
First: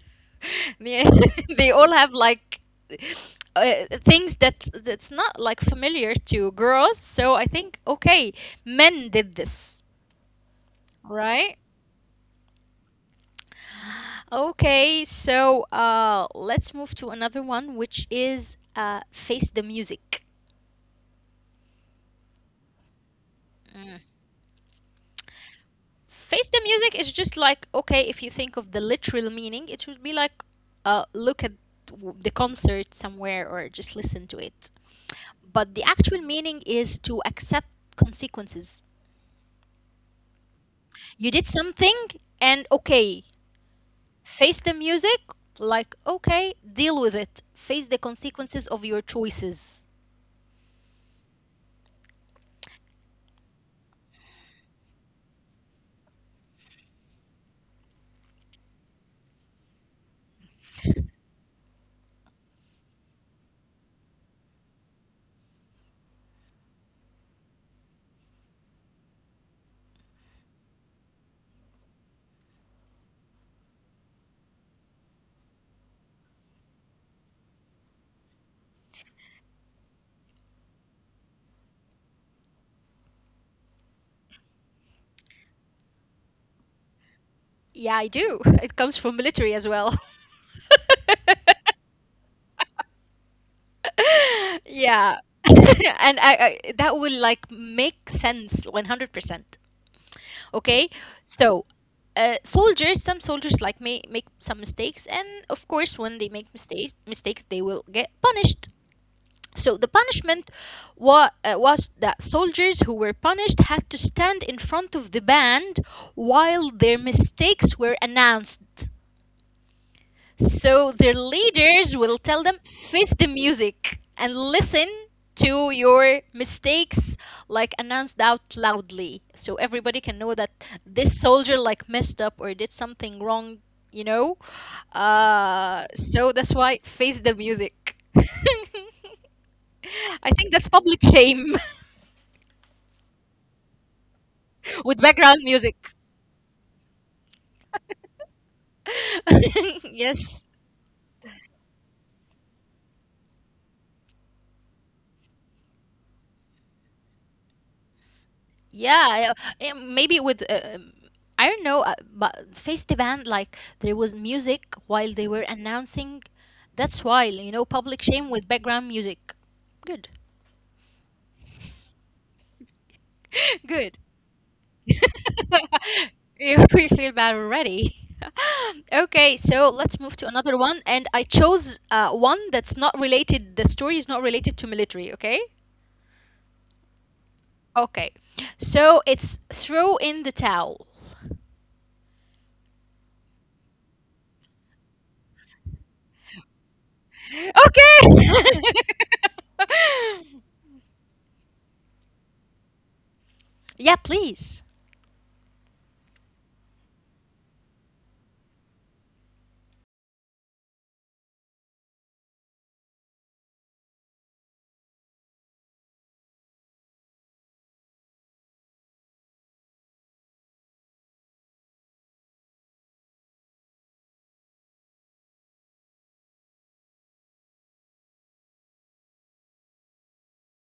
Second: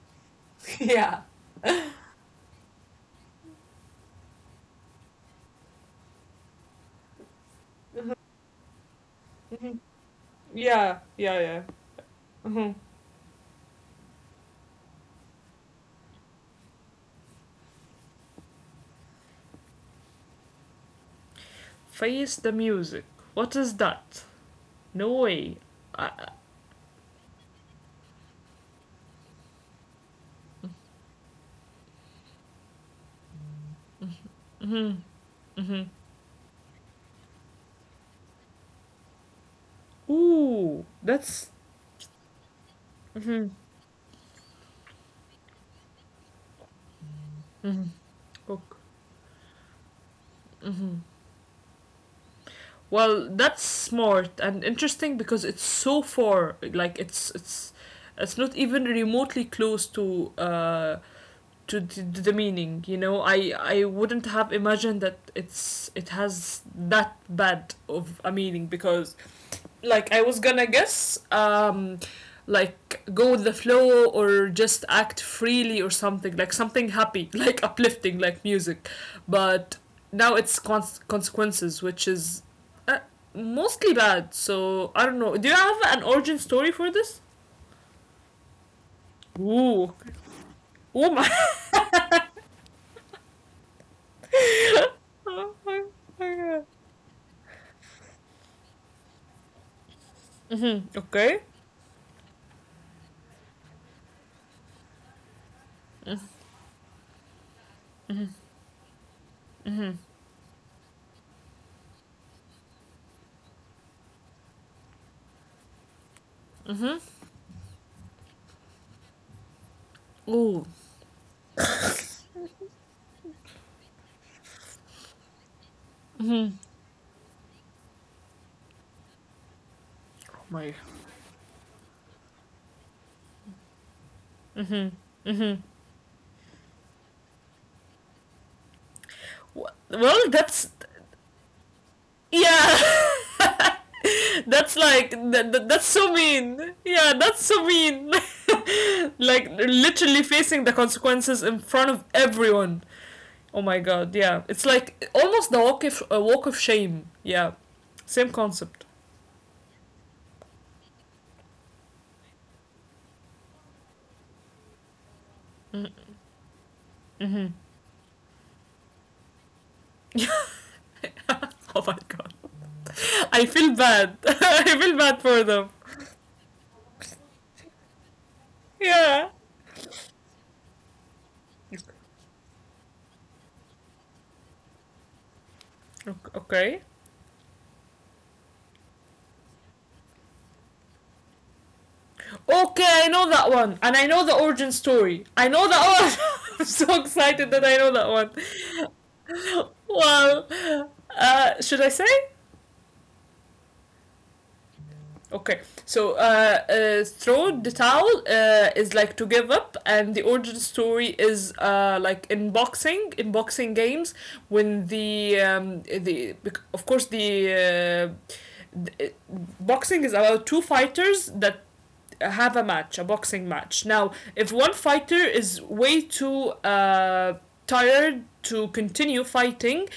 Speaker 1: Yeah,
Speaker 2: Yeah,
Speaker 1: they all have like things that's not like familiar to girls. So I think, okay, men did this,
Speaker 2: yeah, yeah,
Speaker 1: right?
Speaker 2: yeah. Mhm.
Speaker 1: Okay, so let's move to another one, which is face the music.
Speaker 2: Face the music. What is
Speaker 1: Mm.
Speaker 2: that? No way. Uh,
Speaker 1: Face the music is just like okay, if you think of the literal meaning, it would be like look at the concert somewhere or just listen to it. But the
Speaker 2: mm-hmm.
Speaker 1: actual meaning is to accept consequences.
Speaker 2: Ooh,
Speaker 1: You did
Speaker 2: that's.
Speaker 1: something, and okay,
Speaker 2: Mm-hmm.
Speaker 1: face the music, like okay, deal with it. Face the
Speaker 2: Mm-hmm.
Speaker 1: consequences of your choices.
Speaker 2: Well, that's smart and interesting, because it's so far. Like, it's not even remotely close to the meaning. I wouldn't have imagined that it has that bad of a meaning, because like I was gonna guess like go with the flow or just act freely or something, like something happy, like uplifting, like music, but now it's consequences, which is uh, mostly bad. So I don't know, do you have an origin story for this?
Speaker 1: Yeah, I do. It comes from military as well.
Speaker 2: Ooh. Oh my.
Speaker 1: Yeah.
Speaker 2: Oh
Speaker 1: And I,
Speaker 2: my
Speaker 1: I
Speaker 2: god.
Speaker 1: that will like make sense 100%. Okay?
Speaker 2: Mm-hmm.
Speaker 1: So,
Speaker 2: Okay.
Speaker 1: soldiers, some soldiers like may make some mistakes, and of course, when they make
Speaker 2: Mm-hmm.
Speaker 1: mistakes, they will get
Speaker 2: Mm-hmm.
Speaker 1: punished. So the
Speaker 2: Mm-hmm.
Speaker 1: punishment was that soldiers who were punished had to stand in front of the band while their
Speaker 2: Mm-hmm.
Speaker 1: mistakes were announced. So
Speaker 2: Ooh.
Speaker 1: their leaders will tell them, face the music and listen to your
Speaker 2: Mm-hmm.
Speaker 1: mistakes, like announced out loudly. So everybody can know that
Speaker 2: Oh my.
Speaker 1: this soldier, like, messed up or did something wrong, you know?
Speaker 2: Mm-hmm.
Speaker 1: Uh,
Speaker 2: Mm-hmm.
Speaker 1: so that's why face the music. I think that's
Speaker 2: Well,
Speaker 1: public
Speaker 2: that's.
Speaker 1: shame
Speaker 2: Yeah,
Speaker 1: with
Speaker 2: that's
Speaker 1: background
Speaker 2: like
Speaker 1: music.
Speaker 2: that's so mean. Yeah, that's so mean. Like
Speaker 1: Yes.
Speaker 2: literally facing the consequences in front of everyone. Oh my god, yeah. It's like almost the walk of walk of shame. Yeah. Same
Speaker 1: Yeah,
Speaker 2: concept.
Speaker 1: maybe with I don't know, but face the band like there was music while they were announcing. That's why, public shame with background music. Good,
Speaker 2: Oh my god.
Speaker 1: good.
Speaker 2: I feel bad. I feel bad for them.
Speaker 1: We feel bad already. Okay, so
Speaker 2: Yeah.
Speaker 1: let's move to another one, and I chose one that's not related. The story is not related to military. Okay.
Speaker 2: Okay.
Speaker 1: Okay, so it's throw in the towel.
Speaker 2: Okay, I know that one, and I know the origin story. I know that one. I'm so excited that I know that
Speaker 1: Okay.
Speaker 2: one. Well, should I say?
Speaker 1: Yeah, please.
Speaker 2: Okay, so throw the towel is like to give up, and the origin story is like in boxing, games. When the of course, uh, th- boxing is about two fighters that have a match, a boxing match. Now, if one fighter is way too tired to continue fighting,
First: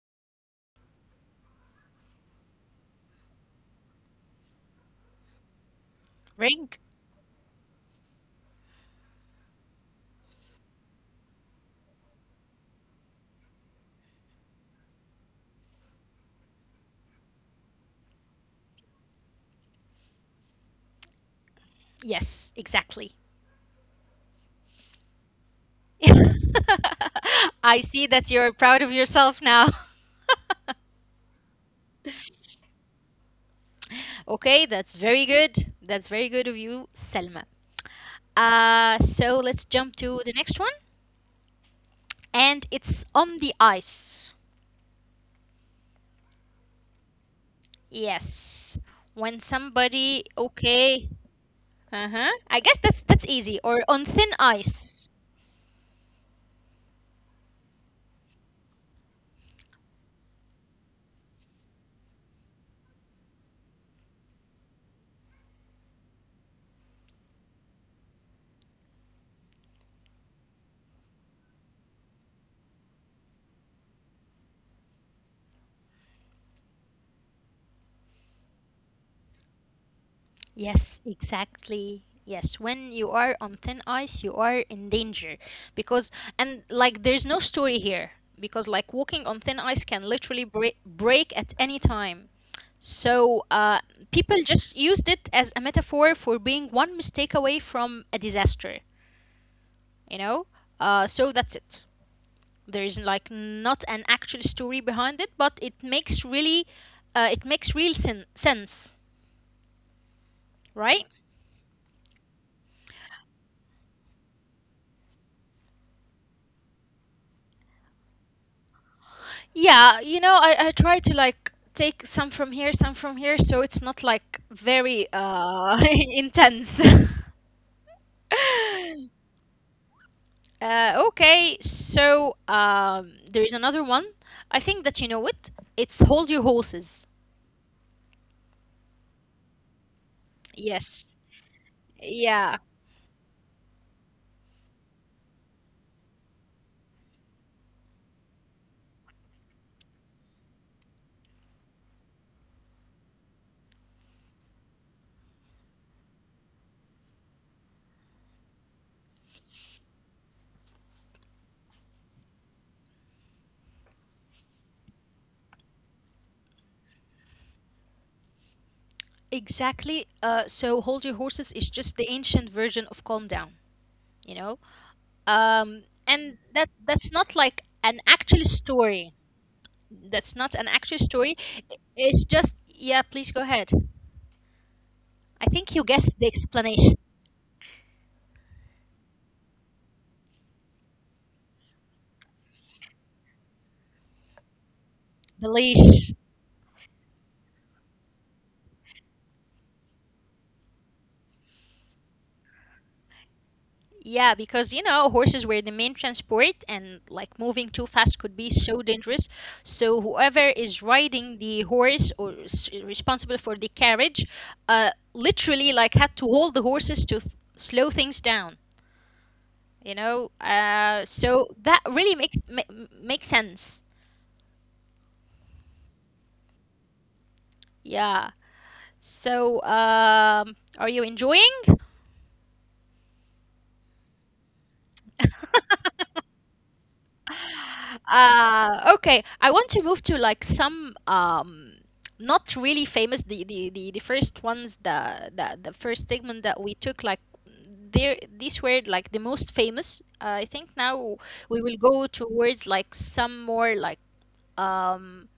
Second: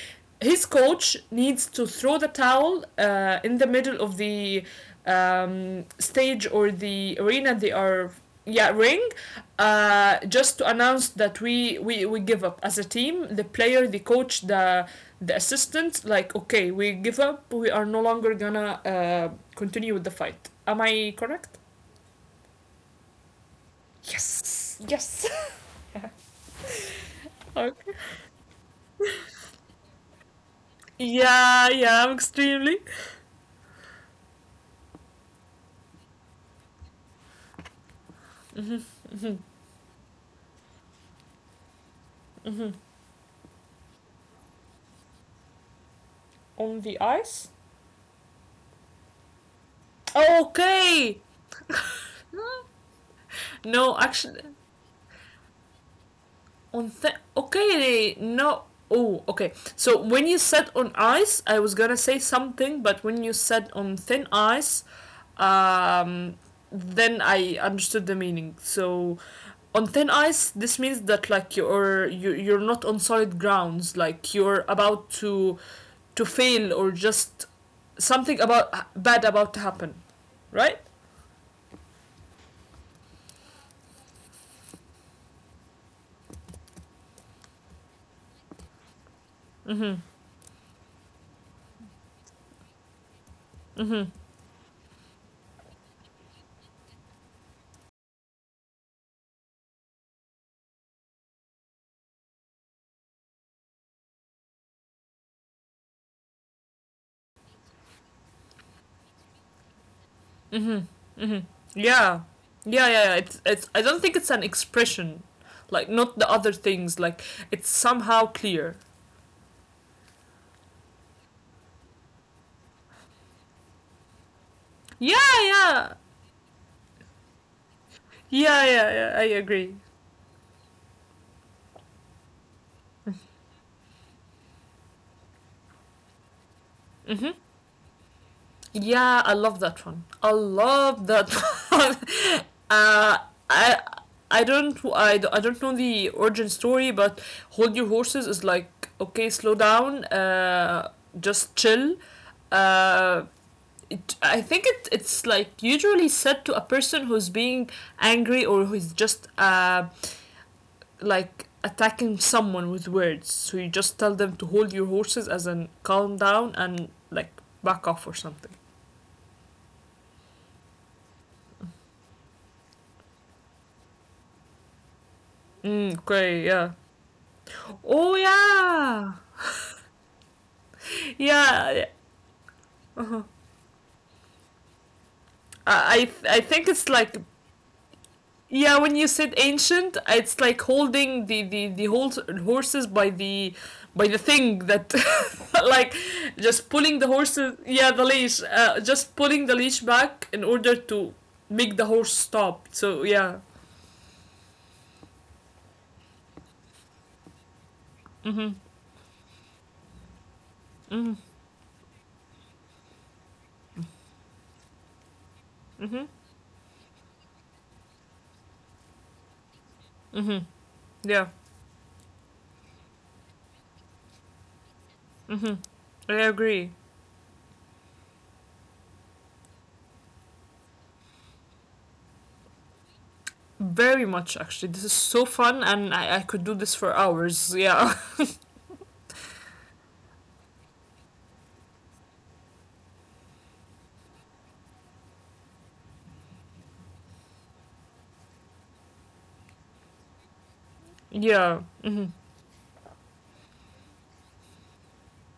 Speaker 2: his coach needs to throw the towel in the middle of the stage
Speaker 1: Ring.
Speaker 2: or the arena they are, yeah, ring, just to announce that we give up as a team, the player, the coach, the assistant, like okay, we give up, we are no longer gonna continue with the fight, am I correct?
Speaker 1: Yes, exactly.
Speaker 2: Yes! Yes!
Speaker 1: I
Speaker 2: Okay.
Speaker 1: see that you're proud of yourself now.
Speaker 2: Yeah, yeah, I'm extremely.
Speaker 1: Okay, that's very good. That's very good of you, Selma. So let's jump to the next one. And it's on the ice.
Speaker 2: On the ice?
Speaker 1: Yes. When somebody, okay.
Speaker 2: Okay!
Speaker 1: Uh-huh. I guess that's easy. Or on
Speaker 2: No,
Speaker 1: thin
Speaker 2: actually,
Speaker 1: ice.
Speaker 2: okay, no, oh, okay, so when you said on ice, I was gonna say something, but when you said on thin ice, um then I understood the meaning. So on thin ice, this means that like you're not on solid grounds, like you're about to fail, or just something about bad about to happen, right?
Speaker 1: Yes, exactly. Yes, when you are on thin ice, you are in danger, because and like there's no story here, because like walking on thin ice can literally break at any time. So people just used it as a metaphor for being one mistake away from a disaster. You know, so that's it. There is like not an actual story behind it, but it makes real sense, right?
Speaker 2: Yeah. Yeah, yeah, yeah. I don't think it's an expression, like, not the other things. Like, it's somehow clear.
Speaker 1: Yeah, you know, I try to like take some from here, so it's not like very
Speaker 2: Yeah, yeah.
Speaker 1: intense.
Speaker 2: Yeah, yeah, yeah. I agree.
Speaker 1: Okay, so there is another one. I think that you know it. It's hold your horses.
Speaker 2: Mm-hmm. Yeah, I love that one. I
Speaker 1: Yes.
Speaker 2: love that one.
Speaker 1: Yeah.
Speaker 2: uh, I. I don't know the origin story, but hold your horses is like okay, slow down, just chill. Uh, it, I think it, it's like usually said to a person who's being angry, or who's just like attacking someone with words. So you just tell them to hold your horses, as in calm down and like back off or something.
Speaker 1: Exactly. So hold your horses is just the ancient version of calm down. You know,
Speaker 2: Mm,
Speaker 1: and
Speaker 2: okay,
Speaker 1: that
Speaker 2: yeah.
Speaker 1: that's not like an
Speaker 2: Oh
Speaker 1: actual story.
Speaker 2: yeah,
Speaker 1: That's not an actual story.
Speaker 2: yeah.
Speaker 1: It's just, yeah, please go ahead. I think you guessed
Speaker 2: I
Speaker 1: the
Speaker 2: I I think
Speaker 1: explanation.
Speaker 2: it's like, yeah, when you said ancient, it's like holding the horses by the thing that
Speaker 1: The
Speaker 2: like
Speaker 1: leash.
Speaker 2: just pulling the horses, yeah, the leash, just pulling the leash back in order to make the horse stop, so yeah.
Speaker 1: Yeah, because you know, horses were the main transport, and like moving too fast could be
Speaker 2: Mhm.
Speaker 1: so dangerous. So, whoever is
Speaker 2: Mhm.
Speaker 1: riding the horse or is responsible for the carriage, literally like had to
Speaker 2: Mhm.
Speaker 1: hold the horses to slow things down, you know?
Speaker 2: Mhm.
Speaker 1: Uh,
Speaker 2: Yeah.
Speaker 1: so that really makes sense.
Speaker 2: Mhm. I agree.
Speaker 1: Yeah. So, are you enjoying?
Speaker 2: Very much, actually, this is so fun, and I could do this for hours, yeah.
Speaker 1: Okay, I want to move to like some not really famous, the first ones, the first segment that we took, like, there these were like the most famous. I think now we
Speaker 2: Yeah.
Speaker 1: will go
Speaker 2: Mhm.
Speaker 1: towards like some more like um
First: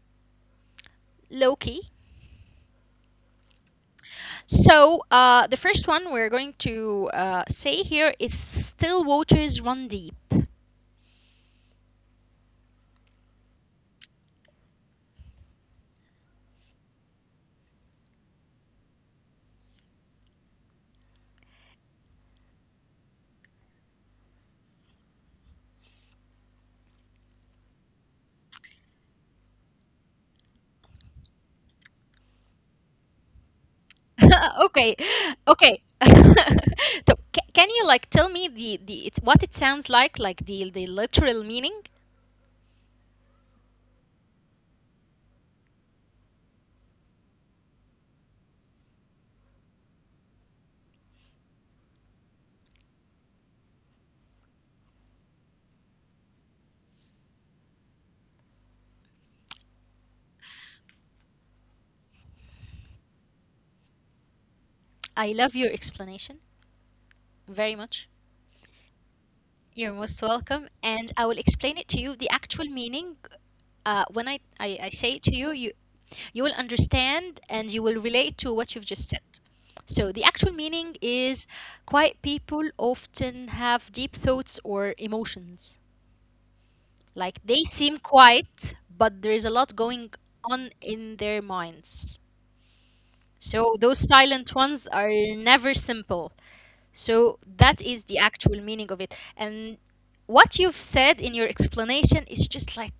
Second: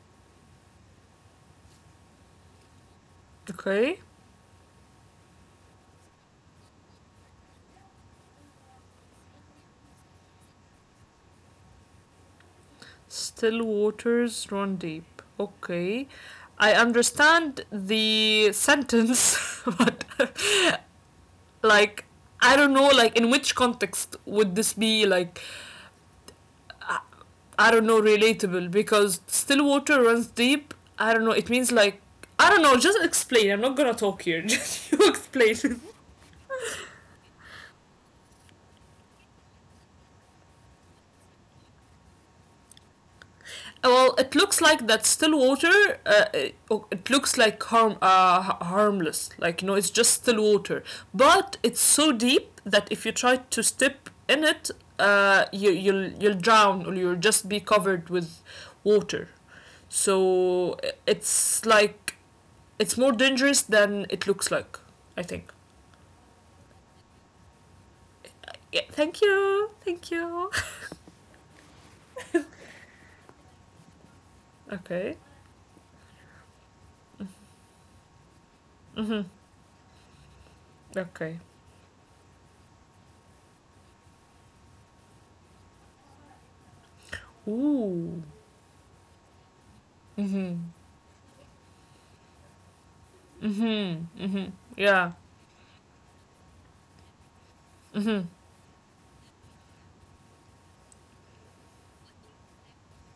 Speaker 1: low key.
Speaker 2: Okay.
Speaker 1: So the first one we're going to say here is still waters run deep.
Speaker 2: Still waters run deep. Okay. I understand the sentence, but like I don't know, like, in which context would this be, like, I don't know, relatable? Because still water runs deep. I don't know. It means like, I don't know, just explain. I'm not gonna talk here. Just you
Speaker 1: Okay,
Speaker 2: explain.
Speaker 1: okay. So can you like tell me what it sounds like the literal meaning?
Speaker 2: Well, it looks like that still water. Oh, it looks like harm, harmless. Like, it's just still water, but it's so deep that if you try to step in it, you'll drown, or you'll just be covered with water. So it's like it's more dangerous than it looks like. I
Speaker 1: I
Speaker 2: think.
Speaker 1: love your explanation very much.
Speaker 2: Yeah. Thank you. Thank
Speaker 1: You're most
Speaker 2: you.
Speaker 1: welcome. And I will explain it to you the actual meaning, when I
Speaker 2: Okay.
Speaker 1: say it to you, you will understand and you will relate to what you've
Speaker 2: Mhm.
Speaker 1: just said. So the actual meaning
Speaker 2: Okay.
Speaker 1: is quiet people often have deep thoughts or emotions. Like they seem
Speaker 2: Ooh.
Speaker 1: quiet, but there's a lot going
Speaker 2: Mhm.
Speaker 1: on in their minds. So
Speaker 2: Mhm.
Speaker 1: those
Speaker 2: Mhm.
Speaker 1: silent ones
Speaker 2: Yeah.
Speaker 1: are never simple. So that is
Speaker 2: Mhm.
Speaker 1: the actual meaning of it. And what you've said in your explanation is just like,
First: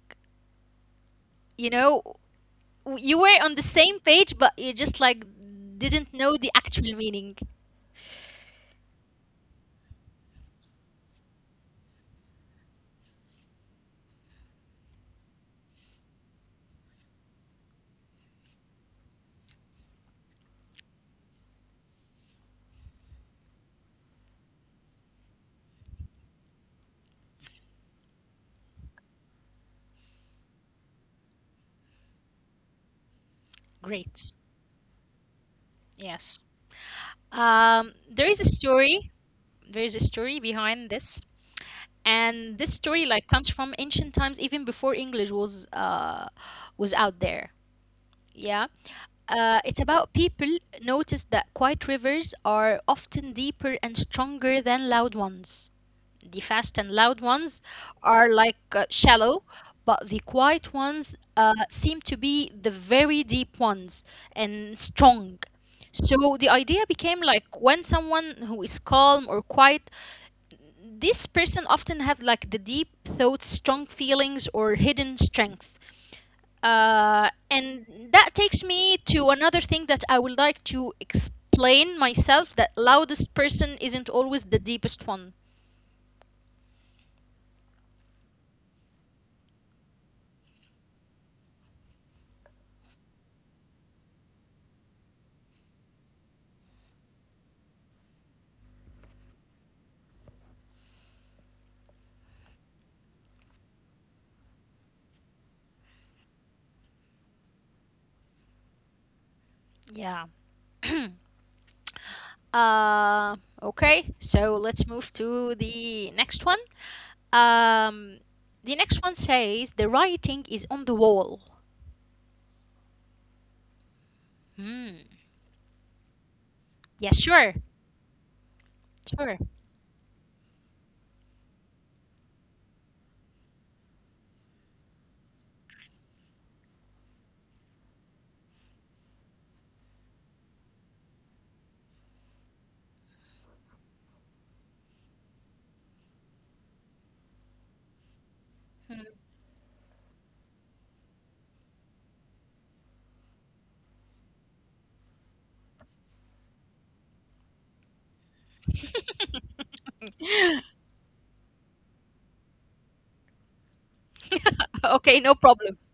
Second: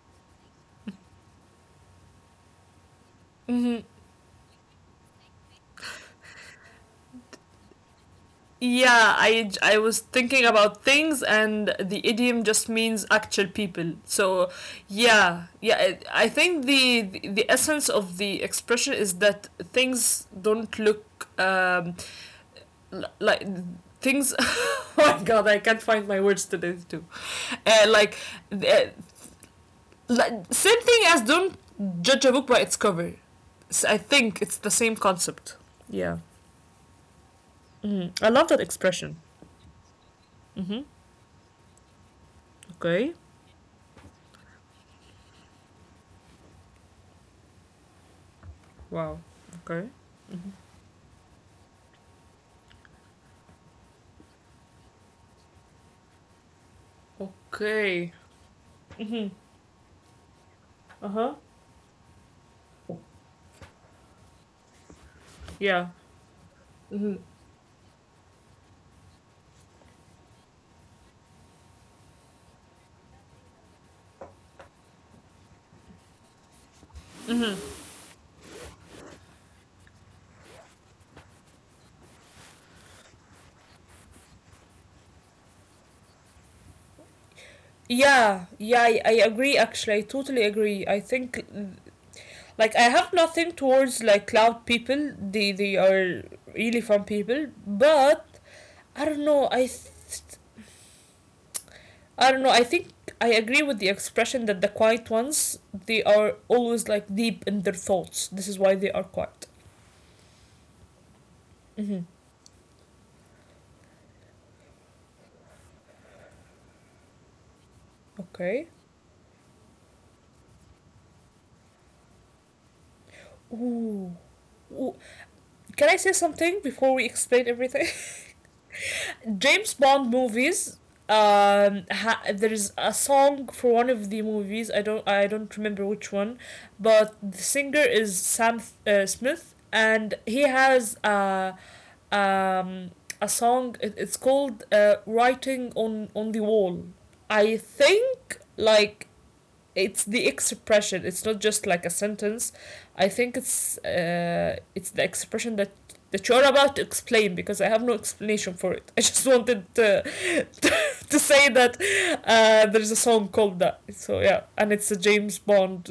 Speaker 1: you know, you were on the
Speaker 2: Hmm.
Speaker 1: same page, but you just like didn't know the actual meaning.
Speaker 2: Yeah, I was thinking about things, and the idiom just means actual people. So, yeah, yeah, I think the essence of the expression is that things don't look um like things. Oh my god, I can't find my words today too. Uh, like, uh, like, same thing as don't judge a book by its cover. So I
Speaker 1: Great.
Speaker 2: think it's the same concept. Yeah.
Speaker 1: Yes.
Speaker 2: Mhm.
Speaker 1: There
Speaker 2: I
Speaker 1: is a
Speaker 2: love that
Speaker 1: story.
Speaker 2: expression.
Speaker 1: There is a story
Speaker 2: Mm-hmm.
Speaker 1: behind this. And this story
Speaker 2: Okay.
Speaker 1: like comes from ancient times, even before English was out there. Yeah.
Speaker 2: Wow.
Speaker 1: It's
Speaker 2: Okay.
Speaker 1: about people
Speaker 2: Mhm.
Speaker 1: noticed that quiet rivers are often deeper and stronger than loud ones. The fast and loud ones
Speaker 2: Okay.
Speaker 1: are like
Speaker 2: Mm-hmm.
Speaker 1: shallow, but the quiet
Speaker 2: Uh
Speaker 1: ones
Speaker 2: huh.
Speaker 1: seem to be the very deep ones and strong.
Speaker 2: Yeah.
Speaker 1: So the idea became
Speaker 2: Mm-hmm.
Speaker 1: like when someone who is calm or quiet, this person often have like the deep thoughts, strong feelings, or hidden strength. And that takes me to another thing that I would like to explain myself: that loudest person isn't always the deepest one.
Speaker 2: Yeah, yeah, I agree actually. I totally agree. I think like I have nothing towards like loud people. They are really fun people, but I don't know. I don't know. I think I agree with the expression that the quiet ones, they are always like deep in their thoughts. This is why they are quiet.
Speaker 1: Yeah.
Speaker 2: Mm-hmm.
Speaker 1: Uh, okay, so let's move to the next one. Um,
Speaker 2: Okay.
Speaker 1: the next one says the writing is on the wall.
Speaker 2: Ooh.
Speaker 1: Hmm.
Speaker 2: Ooh. Can I say something before we
Speaker 1: Yes,
Speaker 2: explain
Speaker 1: sure.
Speaker 2: everything?
Speaker 1: Sure.
Speaker 2: James Bond movies. There is a song for one of the movies. I don't. I don't remember which one, but the singer is Sam Smith, and he has um, a song. It's called "Writing on the Wall." I think like it's the expression, it's not just like a sentence. I think it's the expression that you're about to explain, because I have no explanation for it. I just wanted to say that, there's a song called that, so yeah, and it's a
Speaker 1: Okay, no
Speaker 2: James
Speaker 1: problem.
Speaker 2: Bond.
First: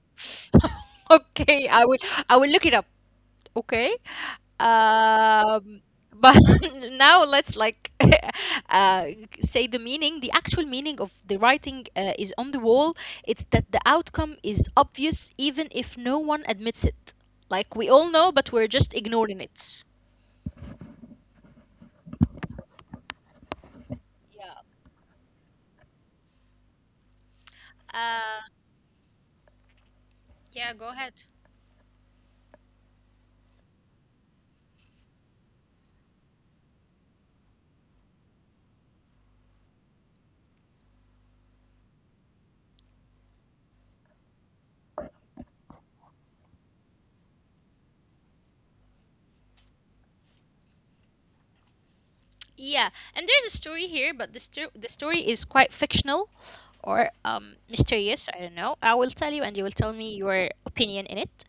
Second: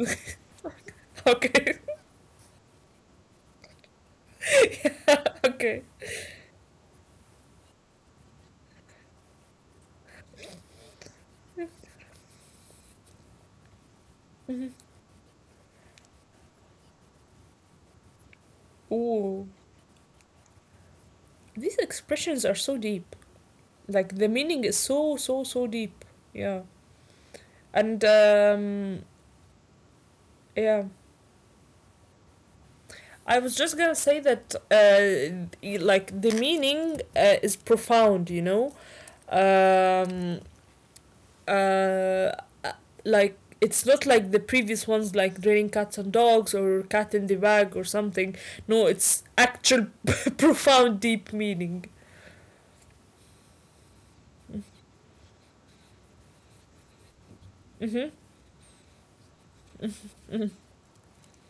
Speaker 1: Okay,
Speaker 2: Okay.
Speaker 1: I will look it up. Okay. Um
Speaker 2: Okay.
Speaker 1: but now let's like uh say the meaning, the actual meaning of the writing is on the wall. It's that the outcome is
Speaker 2: Mm-hmm.
Speaker 1: obvious even if no one admits it. Like we all know but we're just ignoring
Speaker 2: Ooh.
Speaker 1: it.
Speaker 2: These expressions are so deep, like the
Speaker 1: Yeah.
Speaker 2: meaning is so, so, so deep. Yeah. And
Speaker 1: Uh, yeah,
Speaker 2: yeah,
Speaker 1: go ahead.
Speaker 2: I was just gonna say that, like, the meaning is profound, you know? Um, uh, uh, like, it's not like the previous ones, like draining cats and dogs, or cat in the bag or something. No, it's actual profound, deep meaning.
Speaker 1: Yeah, and there's a story here, but the story is quite fictional or
Speaker 2: Mm hmm.
Speaker 1: mysterious. I don't know. I will tell you, and you will tell me your opinion in it.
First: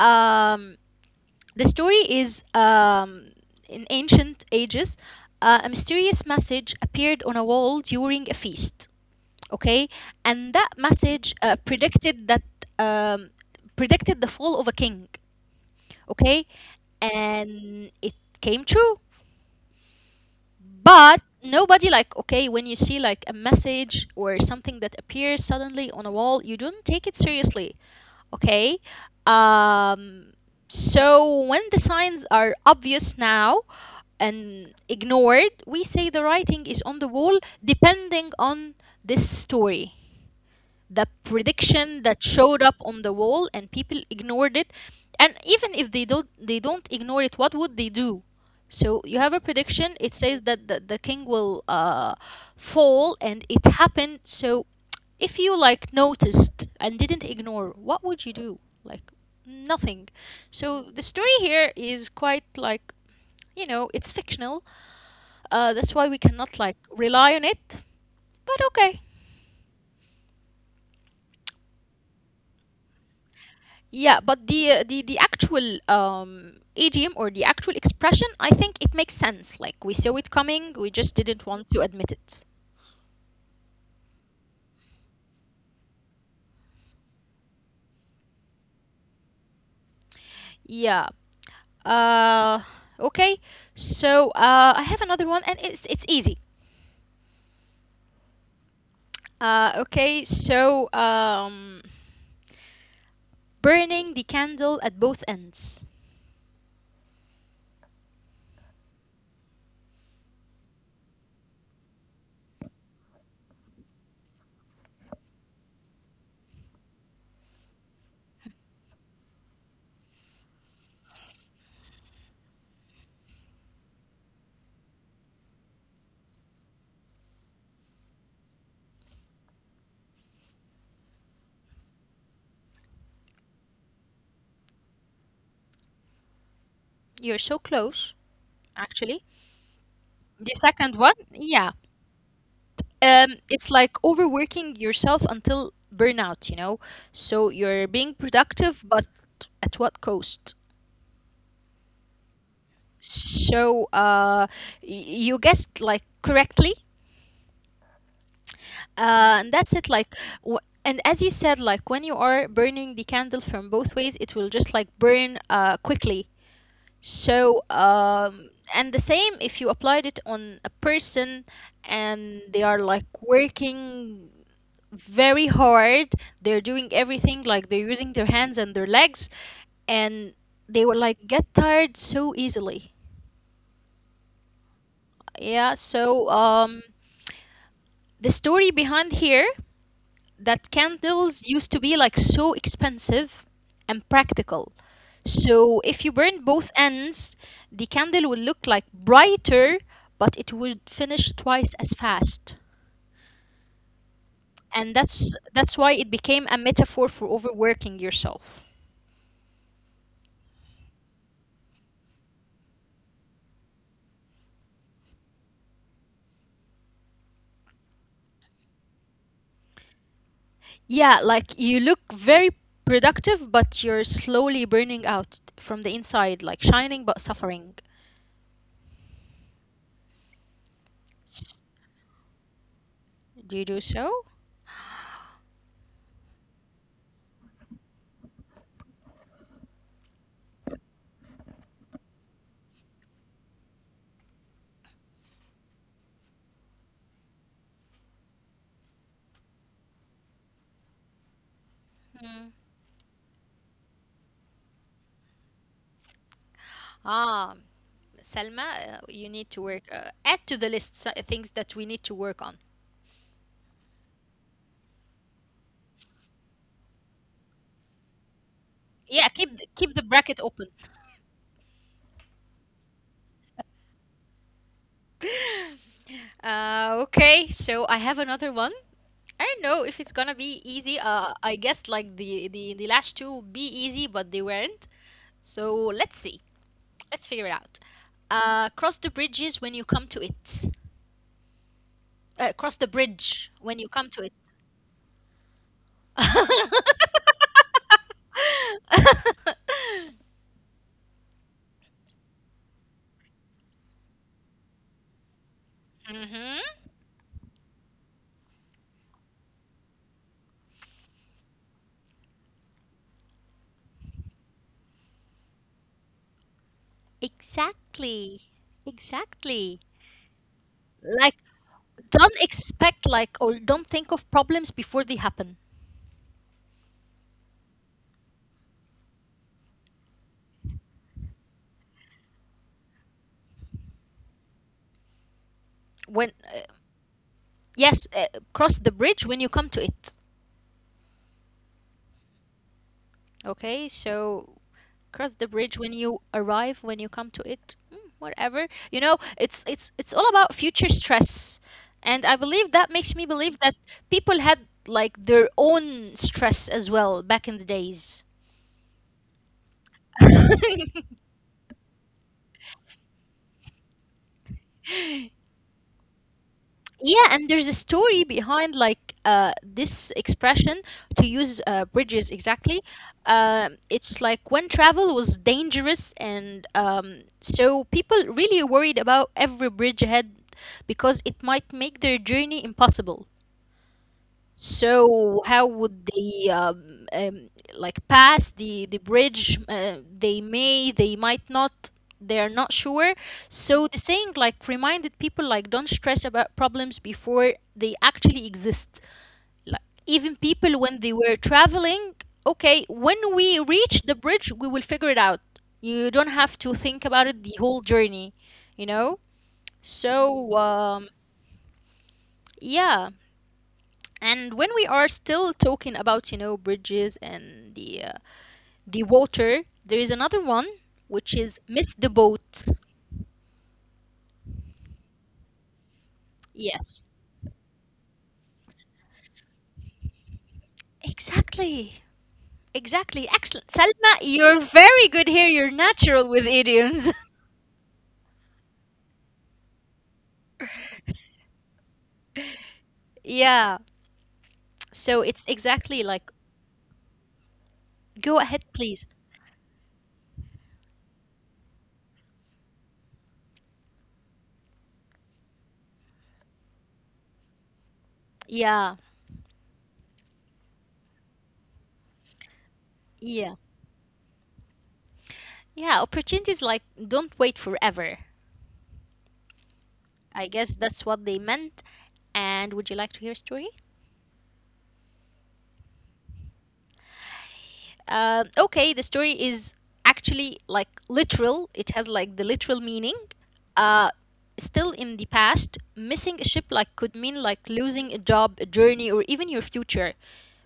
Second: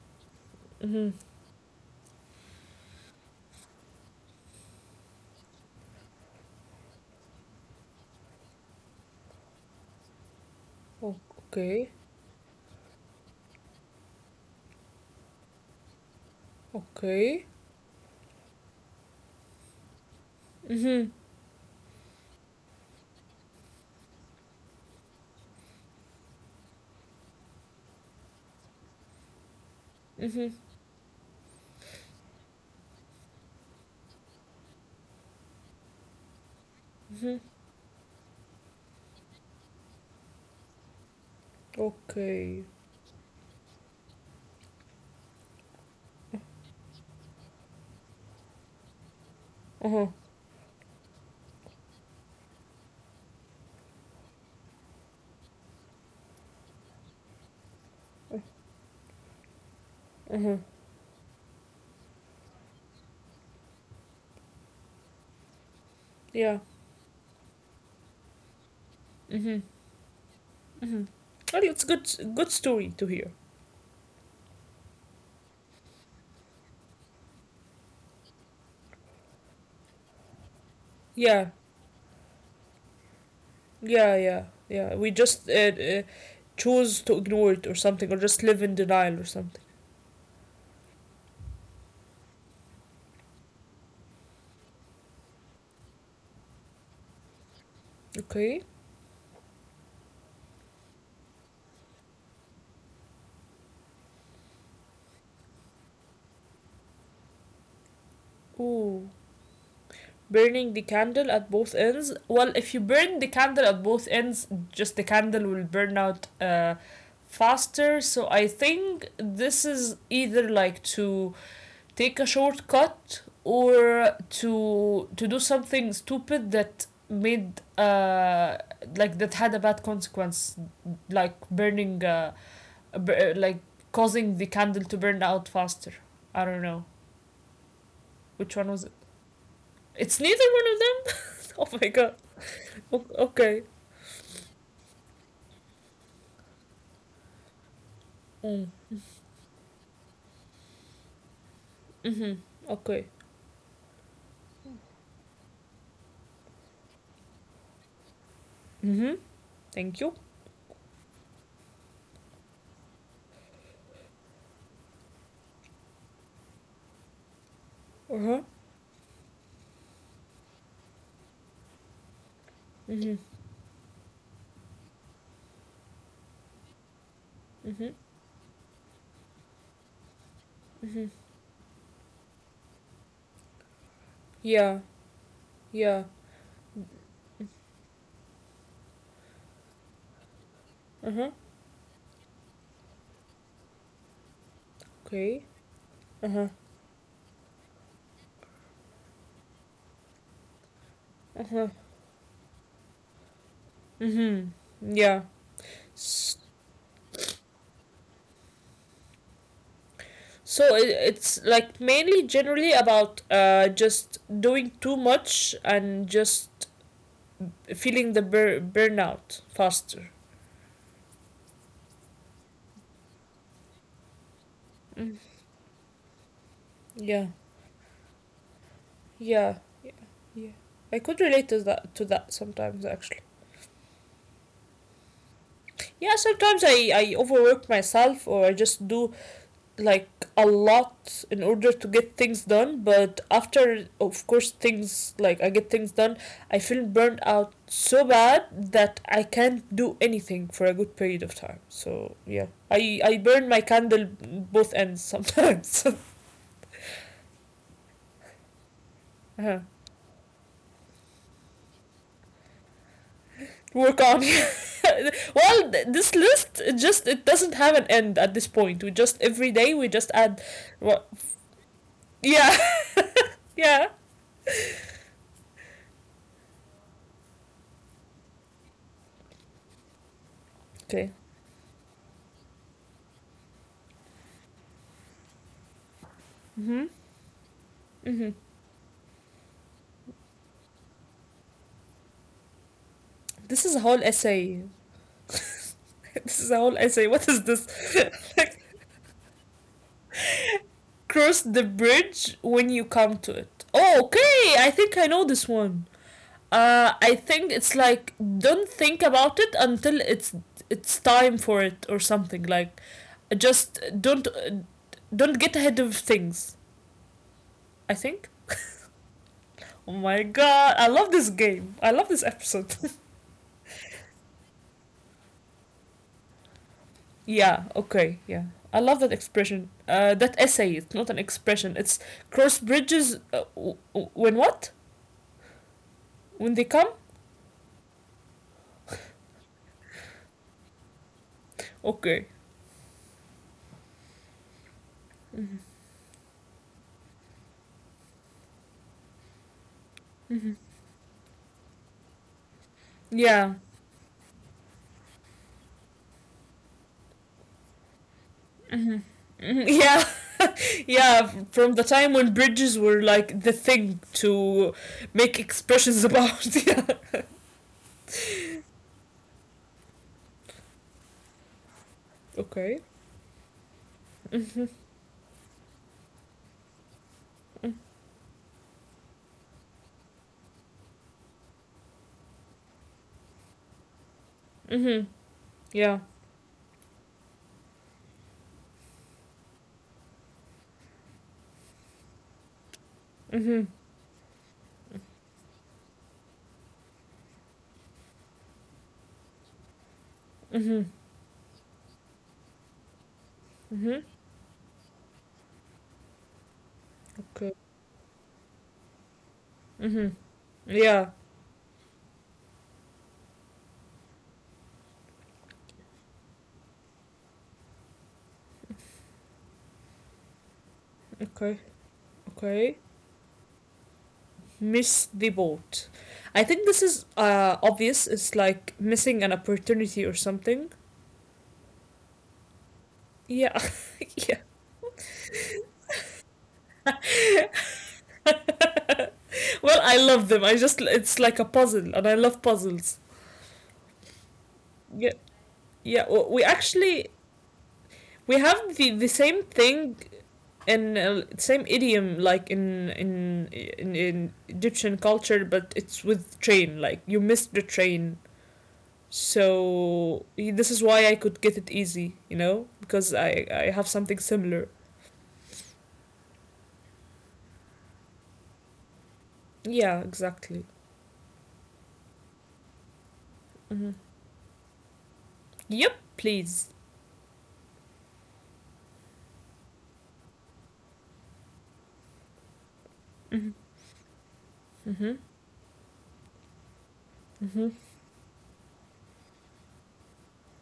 Speaker 1: Um,
Speaker 2: Mm hmm.
Speaker 1: the story is in ancient ages, a mysterious message appeared on a wall during a feast. Okay, and that
Speaker 2: Oh,
Speaker 1: message
Speaker 2: okay.
Speaker 1: um predicted the fall of a king. Okay,
Speaker 2: Okay.
Speaker 1: and it came true,
Speaker 2: Mm hmm.
Speaker 1: but nobody like, okay, when you see like a message or something that appears suddenly on a wall, you don't take it seriously. Okay, um
Speaker 2: Mm hmm.
Speaker 1: so when the signs are obvious now and ignored, we say the writing is on the
Speaker 2: Mm hmm.
Speaker 1: wall. Depending on this story, the prediction that showed
Speaker 2: Okay.
Speaker 1: up on the wall, and people ignored it. And even if they don't ignore it, what would they do? So you have a
Speaker 2: Uh
Speaker 1: prediction,
Speaker 2: huh.
Speaker 1: it says that the king will fall, and it happened. So if you like noticed and didn't ignore, what would you do, like, nothing?
Speaker 2: Uh huh.
Speaker 1: So the story here is quite like, it's fictional. That's why we
Speaker 2: Yeah.
Speaker 1: cannot like rely on it, but okay.
Speaker 2: Mm hmm. Mm hmm. Well, it's good, good story to hear.
Speaker 1: Yeah, but the actual idiom or the actual expression, I think it makes sense. Like we saw it coming, we just didn't
Speaker 2: Yeah.
Speaker 1: want to admit it.
Speaker 2: Yeah, yeah, yeah. We just choose to ignore it or something, or just live in denial or something.
Speaker 1: Yeah. Uh, okay. So I have another one, and it's easy.
Speaker 2: Okay.
Speaker 1: Okay. So burning the candle at both ends.
Speaker 2: Ooh. Burning the candle at both ends. Well, if you burn the candle at both ends, just the candle will burn out faster. So I think this is either like to take a shortcut, or to do something stupid that made like that had a bad consequence, like burning like causing the candle to burn out faster. I don't know
Speaker 1: You're so close,
Speaker 2: which one was it.
Speaker 1: actually.
Speaker 2: It's neither
Speaker 1: The
Speaker 2: one of
Speaker 1: second one,
Speaker 2: them. Oh
Speaker 1: yeah.
Speaker 2: my god. Okay.
Speaker 1: It's like overworking yourself until burnout, you know? So you're being
Speaker 2: Mm.
Speaker 1: productive, but at what cost?
Speaker 2: Mm-hmm. Okay.
Speaker 1: So you guessed like correctly.
Speaker 2: Mm-hmm.
Speaker 1: And that's it.
Speaker 2: Thank you.
Speaker 1: Like, w- and as you said, like when you are burning the candle from both ways, it will just like burn quickly. So,
Speaker 2: Uh-huh.
Speaker 1: um, and the same if you applied it on a person and they are like
Speaker 2: Mm-hmm.
Speaker 1: working very hard, they're doing everything, like they're
Speaker 2: Mm-hmm.
Speaker 1: using their hands and their legs, and they will
Speaker 2: Mm-hmm.
Speaker 1: like get tired so easily.
Speaker 2: Yeah.
Speaker 1: Yeah,
Speaker 2: Yeah.
Speaker 1: so um, the story behind here. That
Speaker 2: Uh-huh.
Speaker 1: candles used to be like so expensive and practical.
Speaker 2: Okay.
Speaker 1: So if you burn
Speaker 2: Uh-huh.
Speaker 1: both ends, the candle will look like brighter, but it would finish
Speaker 2: Uh-huh.
Speaker 1: twice as fast.
Speaker 2: Mm-hmm.
Speaker 1: And
Speaker 2: Yeah.
Speaker 1: that's why it
Speaker 2: S-
Speaker 1: became a metaphor for overworking yourself.
Speaker 2: so it's like mainly generally about just doing too much, and just feeling the burnout faster.
Speaker 1: Yeah, like you look very productive, but you're slowly burning
Speaker 2: Mm.
Speaker 1: out from the inside, like shining but
Speaker 2: Yeah.
Speaker 1: suffering.
Speaker 2: Yeah, yeah, yeah. I could relate to that sometimes, actually.
Speaker 1: Do you do so?
Speaker 2: Yeah, sometimes I overwork myself, or I just do like a lot in order to get things done, but after, of course, things like I get things done, I feel burned out so bad that I can't do anything for a good period of time. So, yeah. I burn my candle both ends sometimes.
Speaker 1: Ah, Selma, you need
Speaker 2: Uh-huh.
Speaker 1: to work. Add to the list things that we need to work on.
Speaker 2: Work on. Well, this list, it doesn't have an end at this point. We just
Speaker 1: Yeah,
Speaker 2: Every
Speaker 1: keep
Speaker 2: day we
Speaker 1: keep the
Speaker 2: just
Speaker 1: bracket
Speaker 2: add
Speaker 1: open.
Speaker 2: what, yeah. Yeah.
Speaker 1: Okay, so I have another one. I don't know if it's gonna be easy.
Speaker 2: Okay.
Speaker 1: I guess like the last two would be easy, but they weren't. So let's see.
Speaker 2: Mhm.
Speaker 1: Let's figure it out.
Speaker 2: Mhm.
Speaker 1: Cross the bridges when you come to it. Cross the bridge
Speaker 2: This is
Speaker 1: when
Speaker 2: a
Speaker 1: you
Speaker 2: whole
Speaker 1: come to it.
Speaker 2: essay. This is a whole essay. What is this? Like, cross the bridge when you come to it. Oh, okay. I think I know this one.
Speaker 1: Mm-hmm.
Speaker 2: I think it's like don't think about it until it's time for it or something like just don't get ahead of things I think.
Speaker 1: Exactly. Exactly.
Speaker 2: Oh my god, I love this
Speaker 1: Like
Speaker 2: game. I love this
Speaker 1: don't
Speaker 2: episode.
Speaker 1: expect like or don't think of problems before they happen
Speaker 2: yeah, okay, yeah. I love that expression. That essay. It's not an expression. It's cross bridges. When what?
Speaker 1: when
Speaker 2: When they come?
Speaker 1: yes, cross the bridge when you come to it,
Speaker 2: Okay.
Speaker 1: okay, so cross the
Speaker 2: Mm-hmm.
Speaker 1: bridge when you arrive when you come to it, whatever, you know, it's all about
Speaker 2: Mm-hmm.
Speaker 1: future stress. And I believe that makes me
Speaker 2: Yeah.
Speaker 1: believe that people had like their own stress as well back in the days.
Speaker 2: Mm-hmm. Yeah, yeah. From the time when bridges were like the thing to make expressions about. yeah.
Speaker 1: Yeah, and there's a story behind like this expression to use bridges exactly.
Speaker 2: Okay.
Speaker 1: It's like when
Speaker 2: Mhm.
Speaker 1: travel was dangerous, and so people really worried about every bridge ahead because it might make their journey impossible.
Speaker 2: Mhm.
Speaker 1: So how
Speaker 2: Yeah.
Speaker 1: would they like pass the bridge? They they might not. They are not sure.
Speaker 2: Mhm.
Speaker 1: So the saying like reminded people like don't stress about problems before they actually exist. Like even people
Speaker 2: Mhm.
Speaker 1: when they were traveling, okay, when we reach
Speaker 2: Mhm.
Speaker 1: the bridge, we will figure it out. You don't have to think about it the
Speaker 2: Okay.
Speaker 1: whole journey, you know.
Speaker 2: Mhm.
Speaker 1: So
Speaker 2: Yeah.
Speaker 1: yeah. And when we are still talking about, you know, bridges and the water, there is another one which is
Speaker 2: Okay.
Speaker 1: miss the boat.
Speaker 2: Okay. Miss the boat. I think this
Speaker 1: Yes.
Speaker 2: is obvious. It's like missing an opportunity or something.
Speaker 1: Exactly. Exactly.
Speaker 2: Yeah,
Speaker 1: Excellent. Salma,
Speaker 2: yeah.
Speaker 1: you're very good here. You're natural with idioms.
Speaker 2: Well, I love them. I just it's like a puzzle, and I love puzzles.
Speaker 1: yeah.
Speaker 2: Yeah,
Speaker 1: So it's exactly
Speaker 2: yeah.
Speaker 1: like
Speaker 2: We actually,
Speaker 1: go
Speaker 2: we
Speaker 1: ahead,
Speaker 2: have the
Speaker 1: please.
Speaker 2: the same thing in same idiom like in Egyptian culture, but it's with train. Like you missed the train.
Speaker 1: Yeah.
Speaker 2: So this is why I could get it easy, because I
Speaker 1: Yeah.
Speaker 2: I have something similar.
Speaker 1: Yeah, opportunities like don't wait forever.
Speaker 2: Yeah,
Speaker 1: I
Speaker 2: exactly.
Speaker 1: guess that's what they meant. And would you like to hear a story?
Speaker 2: Hmm. Yep, please.
Speaker 1: Okay, the story is actually like literal. It has like the literal meaning.
Speaker 2: Mhm.
Speaker 1: Uh, Still in
Speaker 2: Mhm.
Speaker 1: the past, missing a ship like could mean like
Speaker 2: Mhm.
Speaker 1: losing a job, a journey, or even your future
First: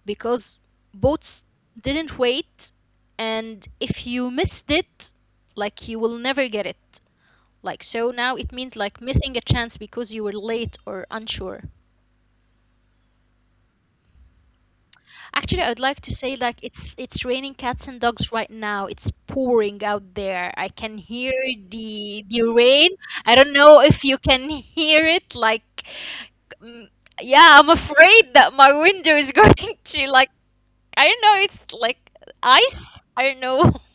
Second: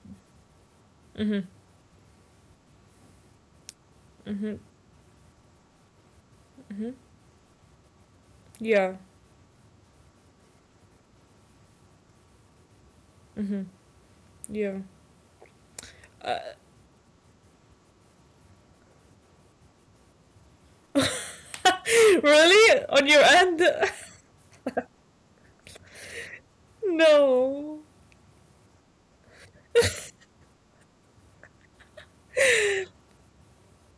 Speaker 1: because boats
Speaker 2: Mhm.
Speaker 1: didn't wait, and if you
Speaker 2: Mhm.
Speaker 1: missed it, like you will never get
Speaker 2: Mhm.
Speaker 1: it. Like so now, it means
Speaker 2: Yeah.
Speaker 1: like missing a chance because you were late or unsure.
Speaker 2: Mhm. Yeah.
Speaker 1: Actually, I would like to
Speaker 2: Uh,
Speaker 1: say like it's raining cats and dogs right now. It's pouring out there. I can hear the
Speaker 2: really?
Speaker 1: rain.
Speaker 2: On your
Speaker 1: I don't
Speaker 2: end?
Speaker 1: know if you can hear it. Like, mm, yeah, I'm
Speaker 2: no.
Speaker 1: afraid that my window is going to like I don't know. It's like ice. I don't know.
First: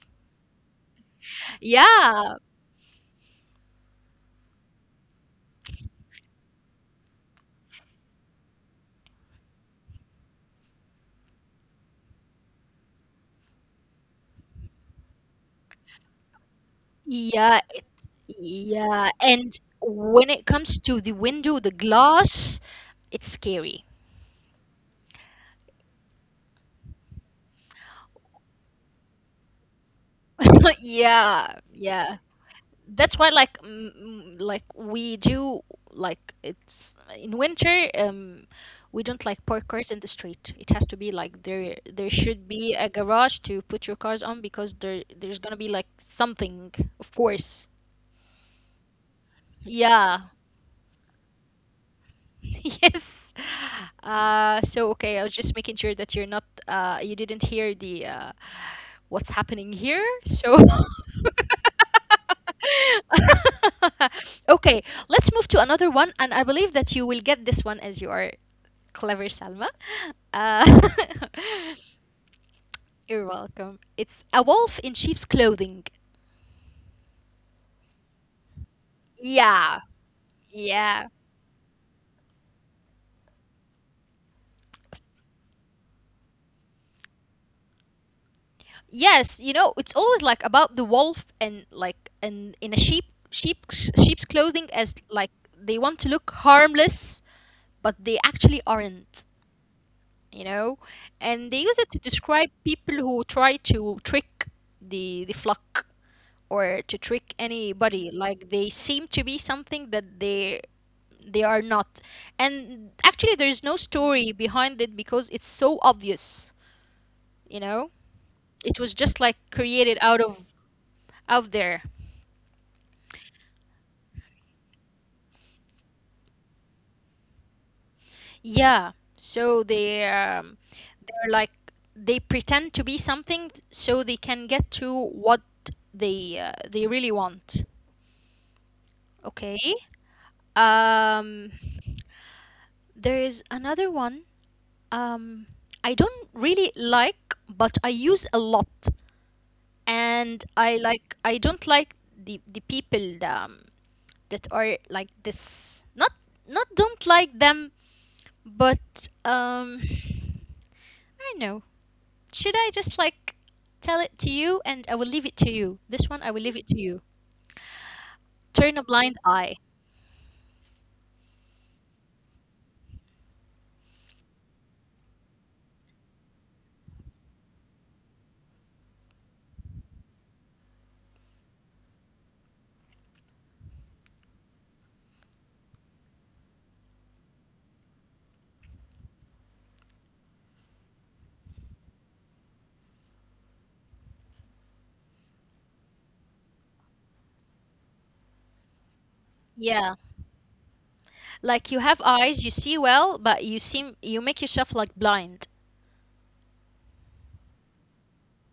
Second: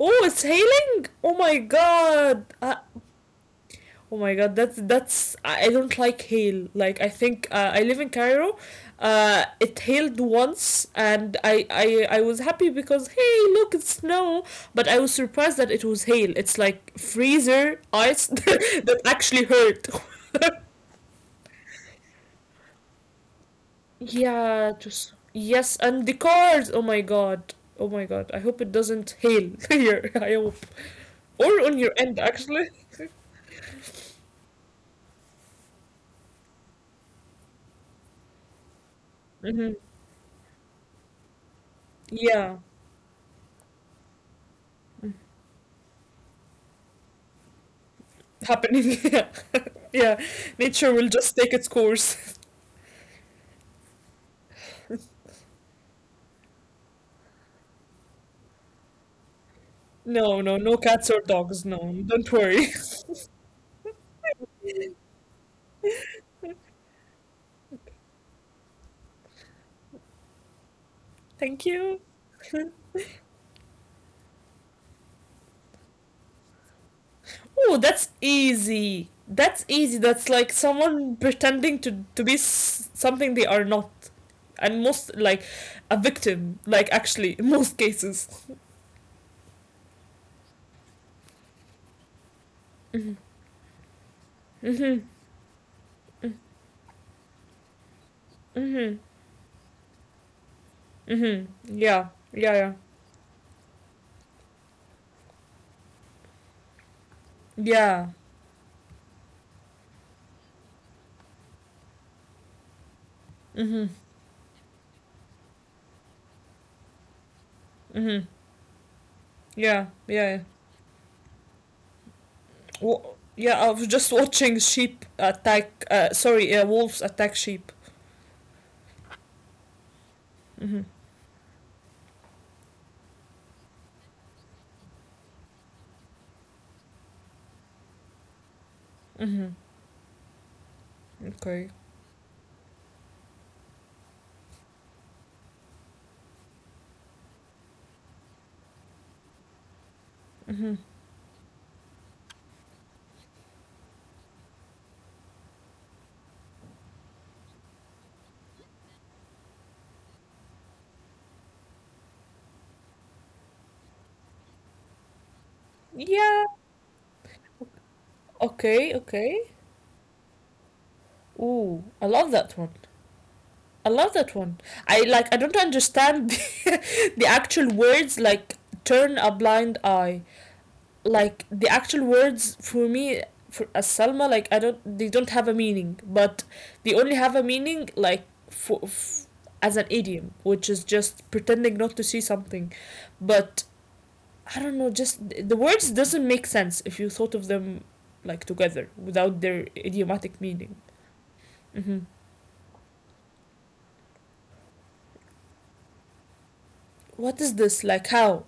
Speaker 2: Oh, it's hailing? Oh my
Speaker 1: Yeah,
Speaker 2: god. Oh my god, that's I don't like hail. Like I think, I live in Cairo. It hailed once, and I was happy because hey, look, it's snow. But I was surprised that it was hail. It's like
Speaker 1: yeah,
Speaker 2: freezer ice that
Speaker 1: yeah.
Speaker 2: actually
Speaker 1: And
Speaker 2: hurt.
Speaker 1: when it comes to the window, the glass, it's scary.
Speaker 2: Yeah, just yes, and the cars. Oh my god. Oh my god. I hope it doesn't hail here. I hope, or
Speaker 1: Yeah,
Speaker 2: on your
Speaker 1: yeah.
Speaker 2: end actually.
Speaker 1: That's why like like we do like it's in winter, we don't like park
Speaker 2: Hmm.
Speaker 1: cars in the street. It has to be like there should
Speaker 2: Yeah,
Speaker 1: be a garage to put your cars on, because there's gonna be like something, of course.
Speaker 2: happening. yeah, yeah.
Speaker 1: Yeah.
Speaker 2: Nature will just take its course.
Speaker 1: Yes, so okay, I was just making sure that you're not, you didn't hear the what's happening here?
Speaker 2: No,
Speaker 1: So,
Speaker 2: no, no cats or dogs. No, don't worry.
Speaker 1: okay, let's move to another one. And I believe that you will get this one as you are clever, Salma. Uh,
Speaker 2: Thank you.
Speaker 1: you're welcome. It's a wolf in sheep's clothing.
Speaker 2: Oh, that's easy. That's
Speaker 1: Yeah.
Speaker 2: easy. That's like
Speaker 1: Yeah.
Speaker 2: someone pretending to be something they are not, and most like a victim. Like actually, in most cases.
Speaker 1: Yes, you know, it's always like about the wolf and like and in a
Speaker 2: Mhm.
Speaker 1: sheep's clothing, as
Speaker 2: Mhm.
Speaker 1: like they want to look harmless, but they actually
Speaker 2: Mhm.
Speaker 1: aren't. You know, and
Speaker 2: Mhm.
Speaker 1: they use it to
Speaker 2: Yeah.
Speaker 1: describe
Speaker 2: Yeah. Yeah.
Speaker 1: people who try to trick the flock or to trick anybody.
Speaker 2: Yeah.
Speaker 1: Like they seem to be something that they are not. And actually, there is no
Speaker 2: Mhm.
Speaker 1: story behind it because it's so obvious. You know,
Speaker 2: Mhm.
Speaker 1: it was just like
Speaker 2: Yeah.
Speaker 1: created out
Speaker 2: Yeah. Yeah.
Speaker 1: of out there.
Speaker 2: Yeah. I was just watching sheep attack. Sorry, wolves attack sheep.
Speaker 1: Yeah, so they,
Speaker 2: Mhm.
Speaker 1: they're like they pretend to be something so they can get to what they, they really want. Okay.
Speaker 2: Mhm.
Speaker 1: Um,
Speaker 2: Okay.
Speaker 1: there is another one. Um, I don't really like, but I use a lot, and I
Speaker 2: Mm-hmm.
Speaker 1: like I don't like the people that, that are like this. Not don't like them, but I don't know. Should I just like tell it to you, and I will leave it to you. This one I will
Speaker 2: Yeah.
Speaker 1: leave it to you. Turn a
Speaker 2: Okay,
Speaker 1: blind
Speaker 2: okay.
Speaker 1: eye.
Speaker 2: Ooh, I love that one. I love that one. I don't understand the actual words like turn a blind eye. Like the actual words for me, for as Salma, like I don't they don't have a meaning, but they only have a meaning, like for, f as an idiom, which is just pretending not to see something. But I don't know, just the words doesn't make sense if you thought of them like together without their
Speaker 1: Yeah.
Speaker 2: idiomatic meaning.
Speaker 1: Like you have
Speaker 2: Mm-hmm.
Speaker 1: eyes, you see well, but you seem you make yourself like blind.
Speaker 2: What is this, like, how?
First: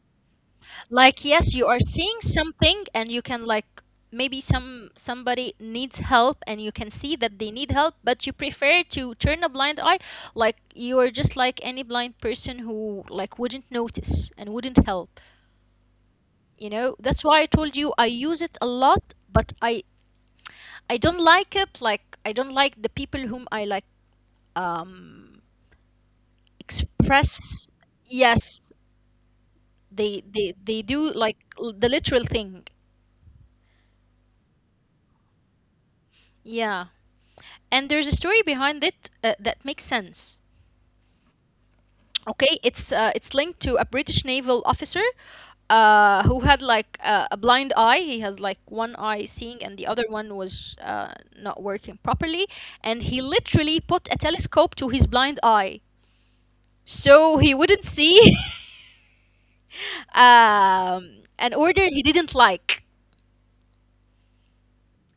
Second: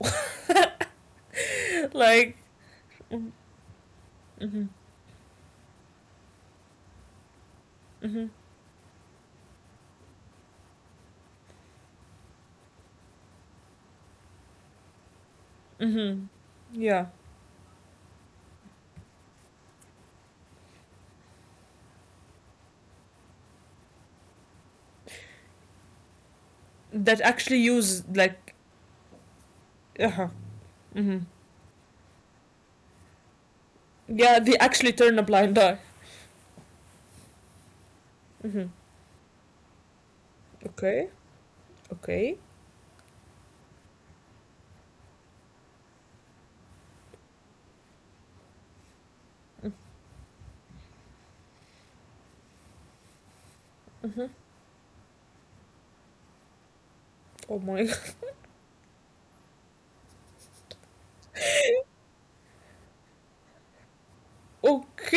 Speaker 1: Like yes, you are seeing
Speaker 2: like
Speaker 1: something and you can like maybe
Speaker 2: mm-hmm,
Speaker 1: somebody needs help and you can see that they need help, but
Speaker 2: mm-hmm,
Speaker 1: you prefer to turn a blind eye, like you are just like any blind person who like wouldn't notice and wouldn't help,
Speaker 2: mm-hmm.
Speaker 1: you know.
Speaker 2: Yeah,
Speaker 1: That's why I told you I use it a lot, but I don't like it. Like I don't like the people whom I like, um
Speaker 2: that actually
Speaker 1: express,
Speaker 2: use, like
Speaker 1: yes,
Speaker 2: uh-huh,
Speaker 1: they do
Speaker 2: mm-hmm.
Speaker 1: like the literal thing.
Speaker 2: Yeah, they actually turn a blind eye.
Speaker 1: Yeah, and there's a story
Speaker 2: Mm-hmm.
Speaker 1: behind it, that makes sense.
Speaker 2: Okay, okay.
Speaker 1: Okay, it's linked to a British naval officer, who had like a blind eye. He has like one eye seeing, and the other one was, not working properly. And he literally put a
Speaker 2: Mm-hmm.
Speaker 1: telescope to his blind eye so he
Speaker 2: Oh my
Speaker 1: wouldn't
Speaker 2: god.
Speaker 1: see, an order he didn't like.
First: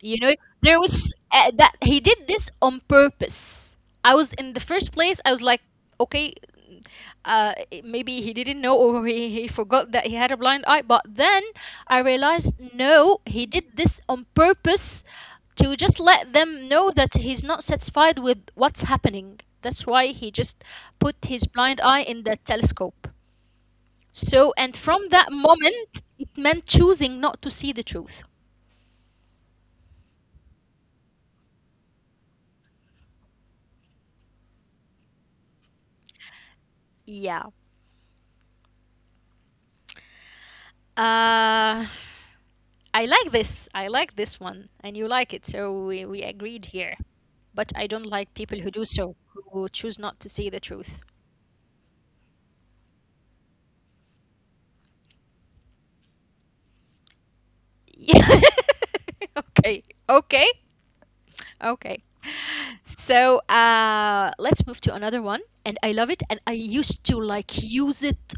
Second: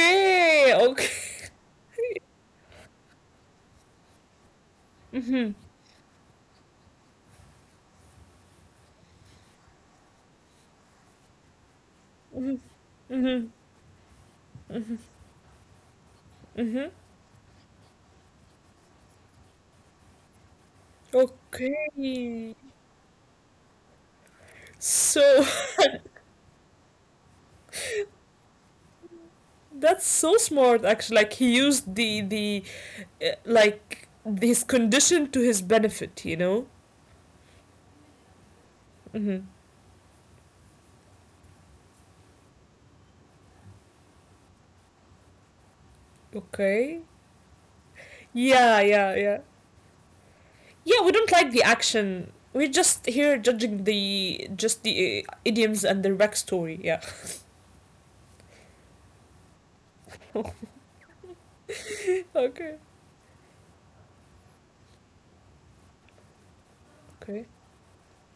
Speaker 1: You know, there was,
Speaker 2: okay.
Speaker 1: that he did this on purpose. I was in the first place. I was
Speaker 2: Mm-hmm.
Speaker 1: like, okay, uh, maybe he didn't know, or he forgot that he had a blind eye. But then I realized,
Speaker 2: Mm-hmm.
Speaker 1: no, he
Speaker 2: Mm-hmm.
Speaker 1: did this on
Speaker 2: Mm-hmm.
Speaker 1: purpose to just let them
Speaker 2: Mm-hmm.
Speaker 1: know that he's not satisfied with what's happening. That's why he just put his blind eye in the
Speaker 2: Okay.
Speaker 1: telescope. So, and from that
Speaker 2: So
Speaker 1: moment, it meant choosing not to see the truth.
Speaker 2: that's so smart actually, like he used the like his condition to his benefit, you know?
Speaker 1: Yeah.
Speaker 2: Mhm.
Speaker 1: Uh, I like this. I like this one, and you like it, so we agreed here.
Speaker 2: Okay.
Speaker 1: But I don't like people who
Speaker 2: Yeah,
Speaker 1: do so,
Speaker 2: yeah, yeah.
Speaker 1: who choose not to see the truth.
Speaker 2: Yeah, we don't like the action. We're just here judging the idioms and their backstory. Yeah.
Speaker 1: Yeah. okay. Okay. Okay. So let's move to another one, and I love it, and I used to
Speaker 2: Okay.
Speaker 1: like use it,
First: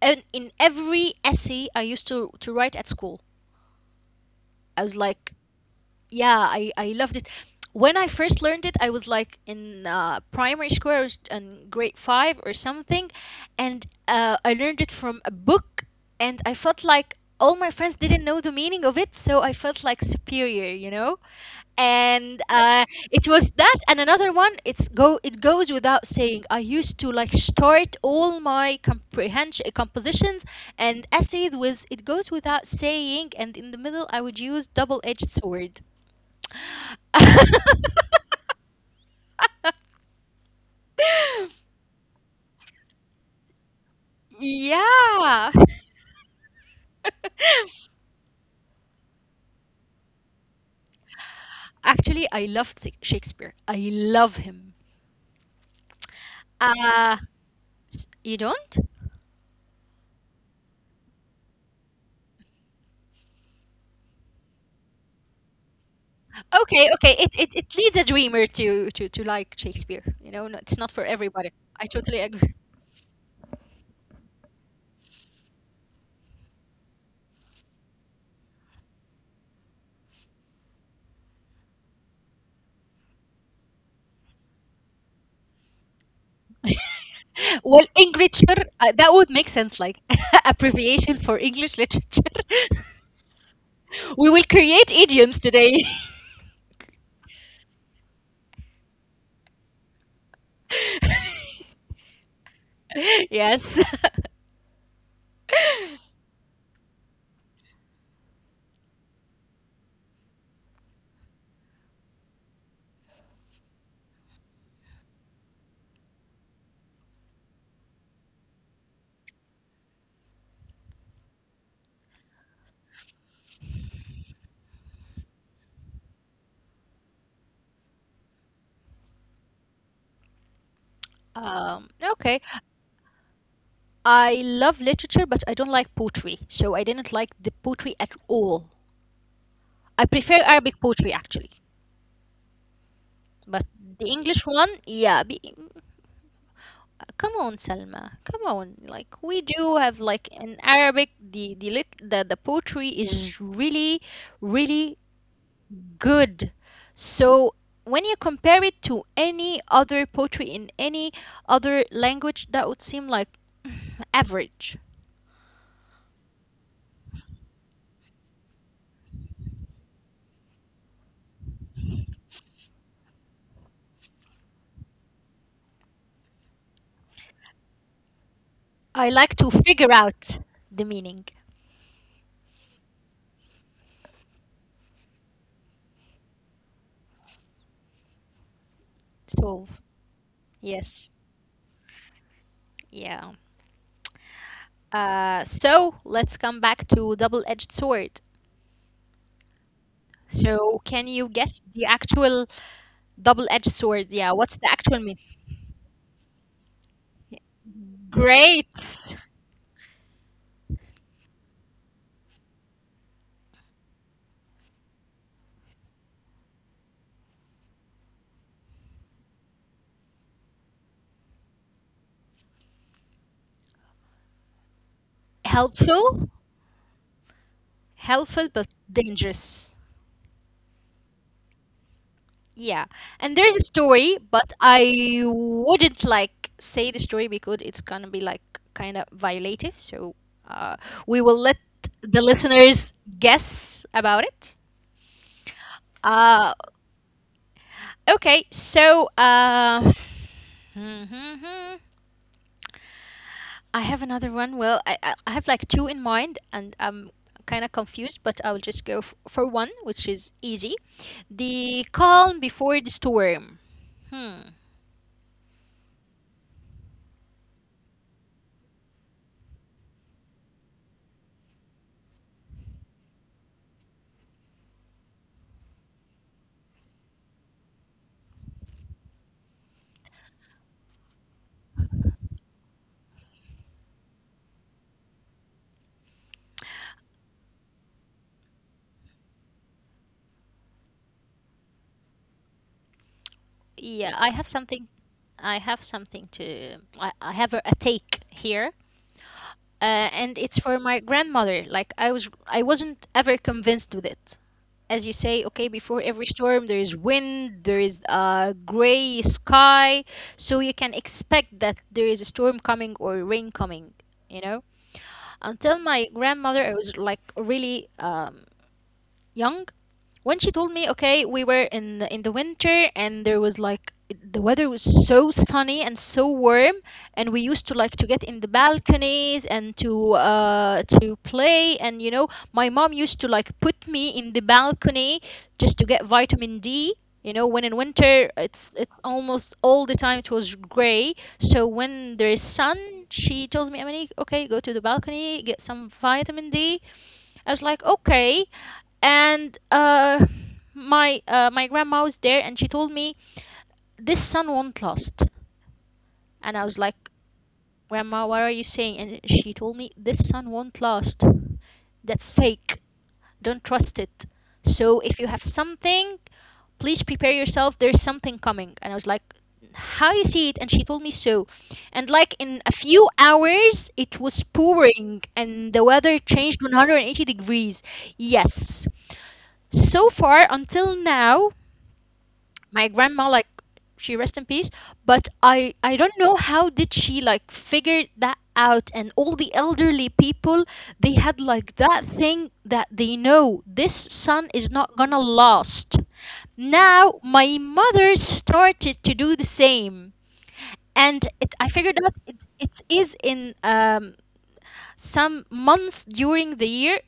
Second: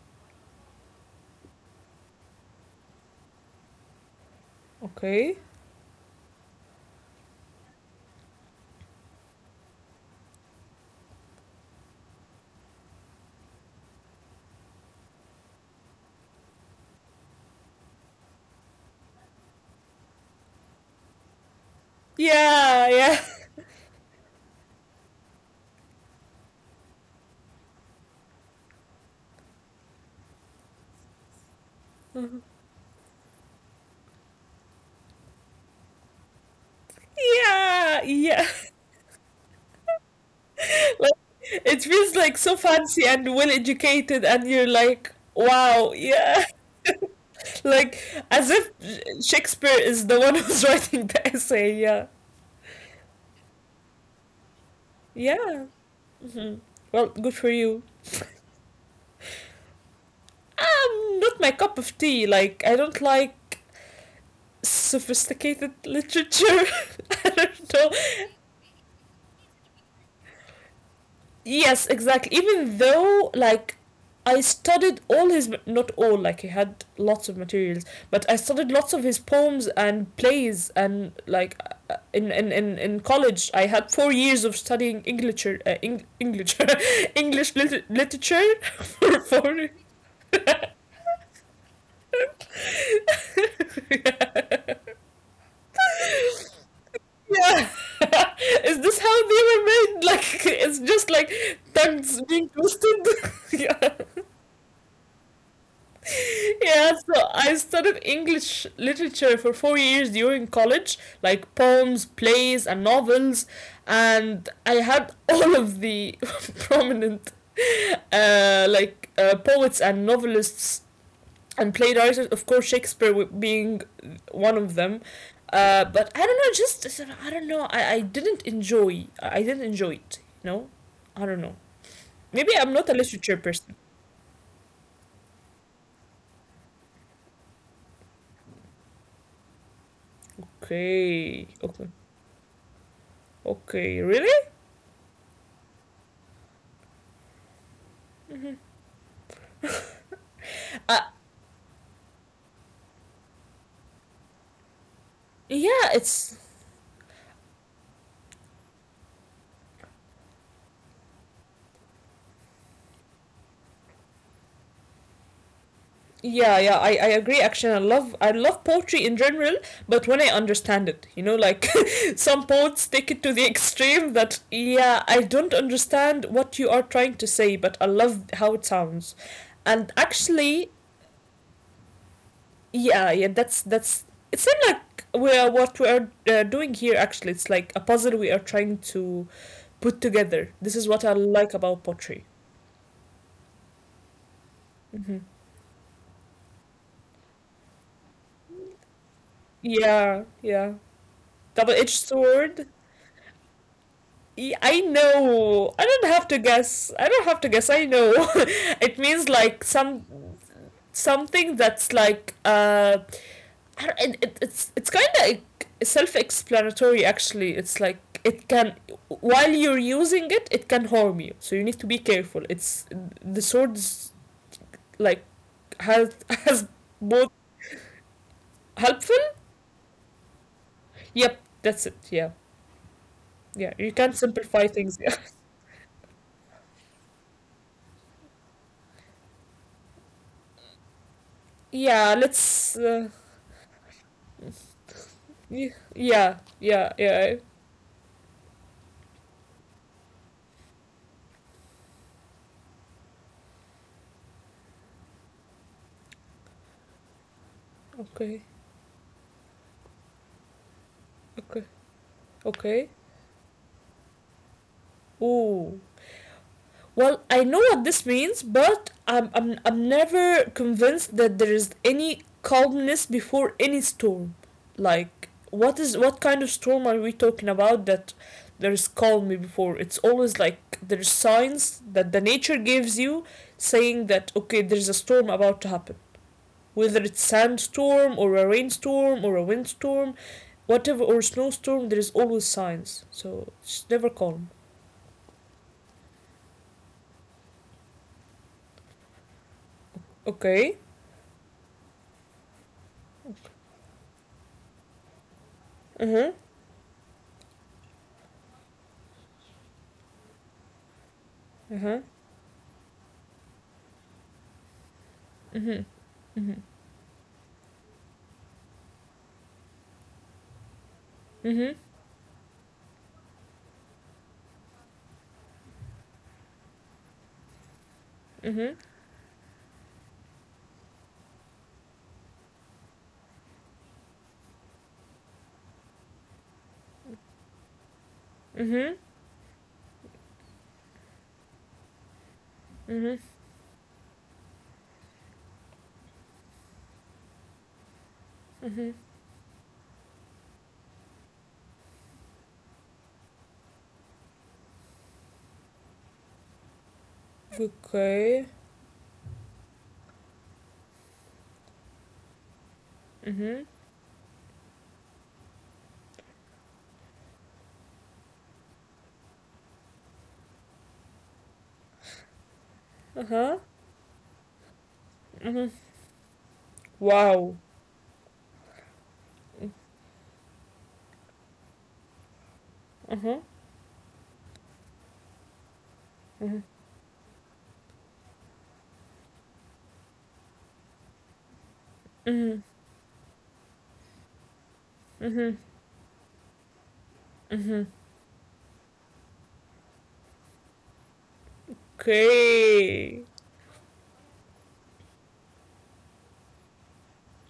Speaker 1: and in every essay I used to write at school. I was like,
Speaker 2: Okay.
Speaker 1: yeah, I loved it when I first learned it. I was like in primary school. I was in grade five or something, and I learned it from a book, and I felt like all my friends didn't know the meaning of it, so I felt like superior, you know, and
Speaker 2: Yeah, yeah.
Speaker 1: it was that, and another one, it's go it goes without saying. I used to like start all my comprehension compositions and essays with it goes
Speaker 2: Mhm.
Speaker 1: without saying, and in the middle I would use double-edged sword.
Speaker 2: Yeah, yeah. Like it feels like so fancy and well educated and you're like
Speaker 1: Yeah.
Speaker 2: wow, yeah. Like as if Shakespeare is the one who's writing the essay. Yeah.
Speaker 1: Actually, I loved Shakespeare. I love him.
Speaker 2: Yeah. Hmm. Well, good for you.
Speaker 1: Uh, you don't?
Speaker 2: Not my cup of tea. Like, I don't like sophisticated literature. I
Speaker 1: Okay,
Speaker 2: don't know.
Speaker 1: okay. It leads a dreamer to like Shakespeare. You know, no, it's not for
Speaker 2: Yes,
Speaker 1: everybody.
Speaker 2: exactly.
Speaker 1: I
Speaker 2: Even
Speaker 1: totally
Speaker 2: though,
Speaker 1: agree.
Speaker 2: like, I studied all his, not all, like, he had lots of materials, but I studied lots of his poems and plays. And, like, in college, I had 4 years of studying English, English, English literature
Speaker 1: Well, English,
Speaker 2: for
Speaker 1: literature,
Speaker 2: four years.
Speaker 1: that would make sense, like abbreviation for English literature.
Speaker 2: Yeah.
Speaker 1: We will create idioms today.
Speaker 2: Yeah. Is this how they were made? Like it's just like tongues being twisted. yeah.
Speaker 1: Yes.
Speaker 2: Yeah, so I studied English literature for 4 years during college, like poems, plays and novels, and I had all of the prominent like poets and novelists and played artists, of course, Shakespeare being one of them. But I don't know, just I don't know. I didn't enjoy. I didn't enjoy it. You know, I don't know. Maybe I'm
Speaker 1: Okay.
Speaker 2: not a literature person.
Speaker 1: I love literature, but I don't like poetry, so I didn't like the poetry at all. I prefer Arabic poetry
Speaker 2: Okay,
Speaker 1: actually,
Speaker 2: okay,
Speaker 1: but
Speaker 2: okay.
Speaker 1: the
Speaker 2: Really?
Speaker 1: English one, yeah. Come on, Salma, come on. Like we do have like in
Speaker 2: Uh,
Speaker 1: Arabic, the poetry is really, really
Speaker 2: yeah, it's
Speaker 1: good. So when you compare it to any other poetry in any other language, that would seem like average.
Speaker 2: yeah, yeah, I agree. Actually, I love poetry in general, but when I understand it, you know, like some poets take it to the extreme that yeah, I don't understand what you are trying to say, but I love how it sounds.
Speaker 1: I like to
Speaker 2: And
Speaker 1: figure
Speaker 2: actually,
Speaker 1: out the meaning.
Speaker 2: yeah, yeah, that's it seems like we are doing here. Actually, it's like a puzzle we are trying to put
Speaker 1: 12.
Speaker 2: together. This is what I
Speaker 1: Yes.
Speaker 2: like about poetry.
Speaker 1: Yeah.
Speaker 2: Hmm.
Speaker 1: So let's come back to double-edged sword.
Speaker 2: Yeah, yeah,
Speaker 1: So can you
Speaker 2: double edged
Speaker 1: guess the
Speaker 2: sword.
Speaker 1: actual double-edged sword?
Speaker 2: Yeah,
Speaker 1: Yeah,
Speaker 2: I
Speaker 1: what's the actual meaning?
Speaker 2: know. I don't have to guess. I don't have to guess. I know. It
Speaker 1: Great.
Speaker 2: means like something that's like I don't- it- it's kind of self-explanatory actually. It's like it can while you're using it, it can harm you. So you need to be careful. It's the swords, like, has
Speaker 1: Helpful.
Speaker 2: both
Speaker 1: Helpful but
Speaker 2: helpful.
Speaker 1: dangerous.
Speaker 2: Yep, that's it. Yeah.
Speaker 1: Yeah.
Speaker 2: Yeah,
Speaker 1: And
Speaker 2: you
Speaker 1: there's a
Speaker 2: can
Speaker 1: story,
Speaker 2: simplify
Speaker 1: but
Speaker 2: things. Yeah.
Speaker 1: I wouldn't like say the story because it's gonna be like kind of violative. So uh, we will let
Speaker 2: Yeah,
Speaker 1: the
Speaker 2: let's,
Speaker 1: listeners guess about it.
Speaker 2: yeah,
Speaker 1: Uh,
Speaker 2: yeah, yeah.
Speaker 1: Okay, so mhm. I have another one. Well, I have like two in mind, and I'm kind of confused,
Speaker 2: Okay.
Speaker 1: but I'll just go f for one, which is easy.
Speaker 2: Okay.
Speaker 1: The calm
Speaker 2: Okay.
Speaker 1: before the storm. Hmm.
Speaker 2: Ooh. Well, I know what this means, but I'm never convinced that there is any calmness before any storm. Like, what kind of storm are we talking about that there is calm before? It's always like there's signs that the nature gives you saying that okay, there's a storm about to happen. Whether it's sandstorm or a rainstorm or a windstorm, whatever or snowstorm, there is always signs. So it's never
Speaker 1: Yeah, I
Speaker 2: calm.
Speaker 1: have something. I have something to. I have a take here. And it's
Speaker 2: Okay.
Speaker 1: for my grandmother. Like I wasn't ever convinced with it. As you say, okay, before
Speaker 2: Mm-hmm.
Speaker 1: every storm there is wind, there is a gray sky, so you can expect that
Speaker 2: Mm-hmm.
Speaker 1: there is a storm coming or rain coming. You know,
Speaker 2: Mm-hmm.
Speaker 1: until my
Speaker 2: Mm-hmm.
Speaker 1: grandmother, I was like really young when she told me okay we
Speaker 2: Mm-hmm.
Speaker 1: were in in the winter and there was like the weather was so sunny and so warm, and we used to like to get in the
Speaker 2: Mm-hmm.
Speaker 1: balconies and to play. And you know my mom used to like put me in the balcony just to get vitamin D. You know, when in winter it's
Speaker 2: Mm-hmm.
Speaker 1: it's almost all the time it was gray, so when there is sun
Speaker 2: Mm-hmm.
Speaker 1: she tells me, Emily, okay, go to the balcony, get some vitamin D. I was like okay.
Speaker 2: Hmm.
Speaker 1: And my my grandma was there, and she told me this son won't last. And I was like,
Speaker 2: Okay.
Speaker 1: Grandma, what are you saying? And she told me, This sun won't last. That's fake.
Speaker 2: Mm-hmm.
Speaker 1: Don't trust it. So if you have something, please prepare yourself. There's something coming. And I was like, How you see it? And she told me so. And like in a few
Speaker 2: Uh-huh.
Speaker 1: hours, it was pouring
Speaker 2: Mm-hmm.
Speaker 1: and the weather changed
Speaker 2: Wow.
Speaker 1: 180 degrees. Yes. So far, until now, my
Speaker 2: Uh-huh.
Speaker 1: grandma like she rest in peace, but i don't
Speaker 2: Mm-hmm.
Speaker 1: know how did she like figure that out. And all the elderly people, they had like that
Speaker 2: Mm-hmm.
Speaker 1: thing that they know this sun is not
Speaker 2: Mm-hmm.
Speaker 1: gonna last. Now
Speaker 2: Mm-hmm.
Speaker 1: my mother started to do the same, and I figured out it
Speaker 2: Okay.
Speaker 1: is in some months during the year,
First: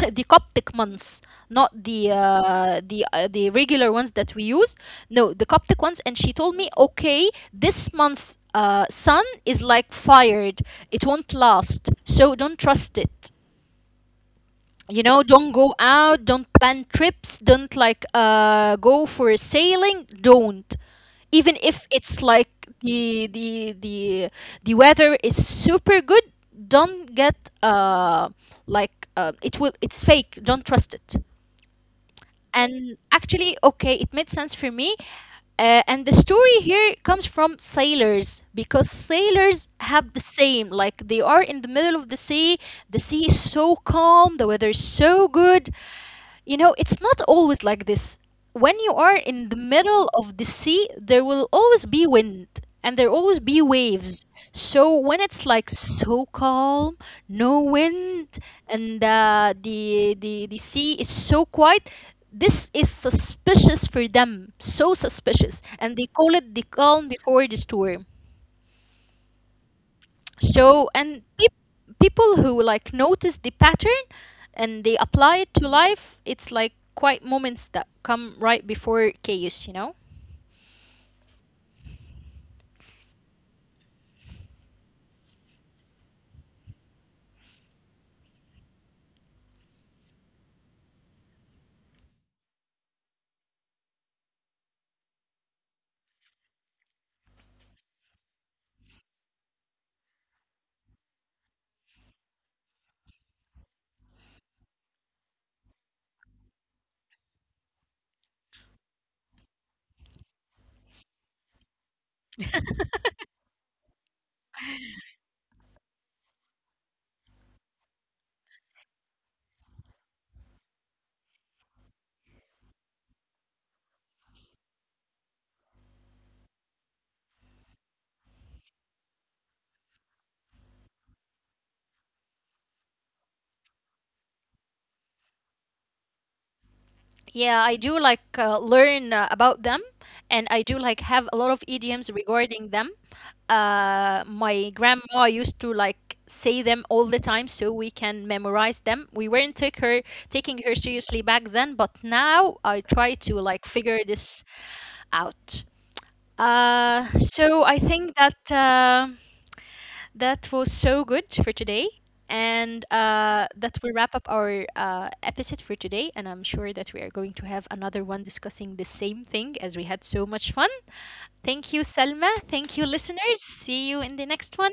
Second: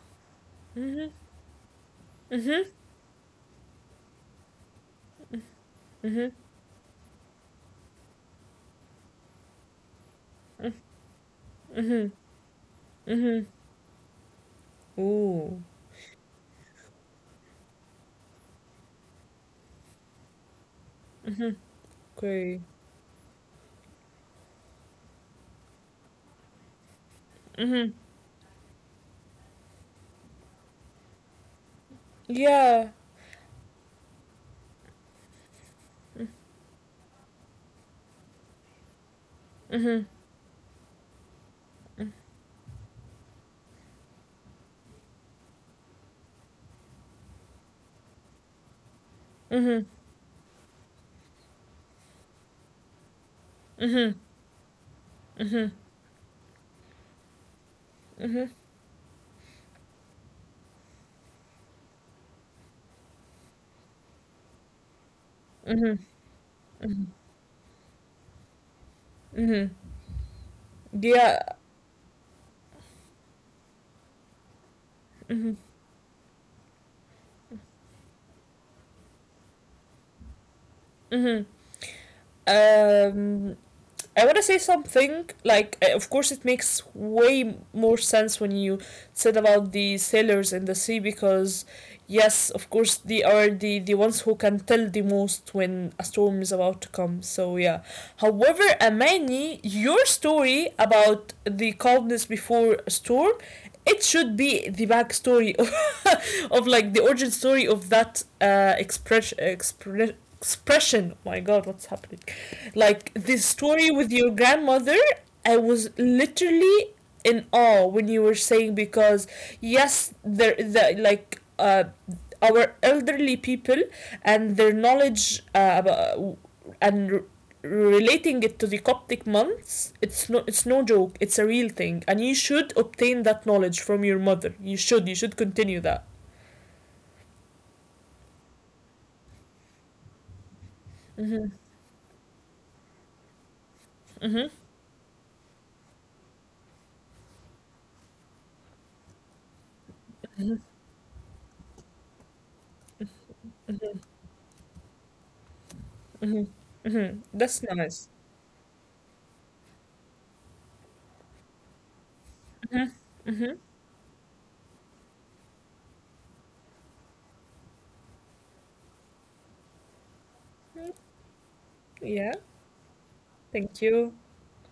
Speaker 1: the Coptic
Speaker 2: Mm-hmm.
Speaker 1: months, not the
Speaker 2: Mm-hmm.
Speaker 1: the regular ones that we use. No, the Coptic ones. And
Speaker 2: Mm-hmm.
Speaker 1: she told me, okay, this month's sun is like fired; it won't last,
Speaker 2: Mm-hmm.
Speaker 1: so don't trust it.
Speaker 2: Mm-hmm.
Speaker 1: You know, don't
Speaker 2: Ooh.
Speaker 1: go out, don't plan trips, don't like go for sailing, don't,
Speaker 2: Mm-hmm.
Speaker 1: even if it's like
Speaker 2: Okay.
Speaker 1: the the weather is super good, don't get
Speaker 2: Mm-hmm.
Speaker 1: like it will, it's fake, don't trust it.
Speaker 2: Yeah.
Speaker 1: And actually okay it made sense for me. And the story here comes from sailors, because sailors
Speaker 2: Mm-hmm.
Speaker 1: have the same, like they are in the middle of the sea, the sea is so calm, the weather is so good. You know, it's not always like this. When you are in the
Speaker 2: Mm-hmm.
Speaker 1: middle of the sea, there will always be wind and there always be
Speaker 2: Mm-hmm.
Speaker 1: waves. So when it's like
Speaker 2: Mm-hmm.
Speaker 1: so calm, no wind,
Speaker 2: Mm-hmm.
Speaker 1: and the sea is so quiet, this is suspicious for them. So suspicious,
Speaker 2: Mm-hmm.
Speaker 1: and they call it the calm before the storm.
Speaker 2: Mm-hmm.
Speaker 1: So, and
Speaker 2: Yeah.
Speaker 1: peop- People who like notice the pattern and they apply it
Speaker 2: Mm-hmm.
Speaker 1: to life, it's like quiet moments that come right before chaos, you know?
Speaker 2: Mm-hmm. Um, I want to say something like, of course, it makes way more sense when you said about the sailors in the sea because, yes, of course, they are the ones who can tell the most when a storm is about to come. So, yeah. However, Amani, your story about the calmness before a storm, it should be the backstory of, of like the origin story of that expression. Oh my god, what's happening? Like this story with your grandmother, I was literally in awe when you were saying because yes, there the, like, our elderly people and their knowledge, about, and relating it to the Coptic months, it's no joke. It's a real thing, and you should obtain that knowledge from your mother. You should continue that.
Speaker 1: Yeah, I do like learn about them, and I do like have a lot
Speaker 2: Mhm.
Speaker 1: of idioms regarding them.
Speaker 2: Mhm.
Speaker 1: My grandma used to like say them all the time so we can memorize them. We weren't take her taking her seriously back then, but now I try to like figure
Speaker 2: Mhm.
Speaker 1: this out.
Speaker 2: Mhm. Mhm. That's
Speaker 1: So I
Speaker 2: nice.
Speaker 1: think that that was so good for today, and
Speaker 2: Mhm. Mhm.
Speaker 1: that will wrap up our episode for today. And I'm sure that we are going to have another one discussing the same thing as we had so much fun. Thank you,
Speaker 2: Yeah.
Speaker 1: Salma. Thank you, listeners.
Speaker 2: Thank
Speaker 1: See you
Speaker 2: you.
Speaker 1: in the next one.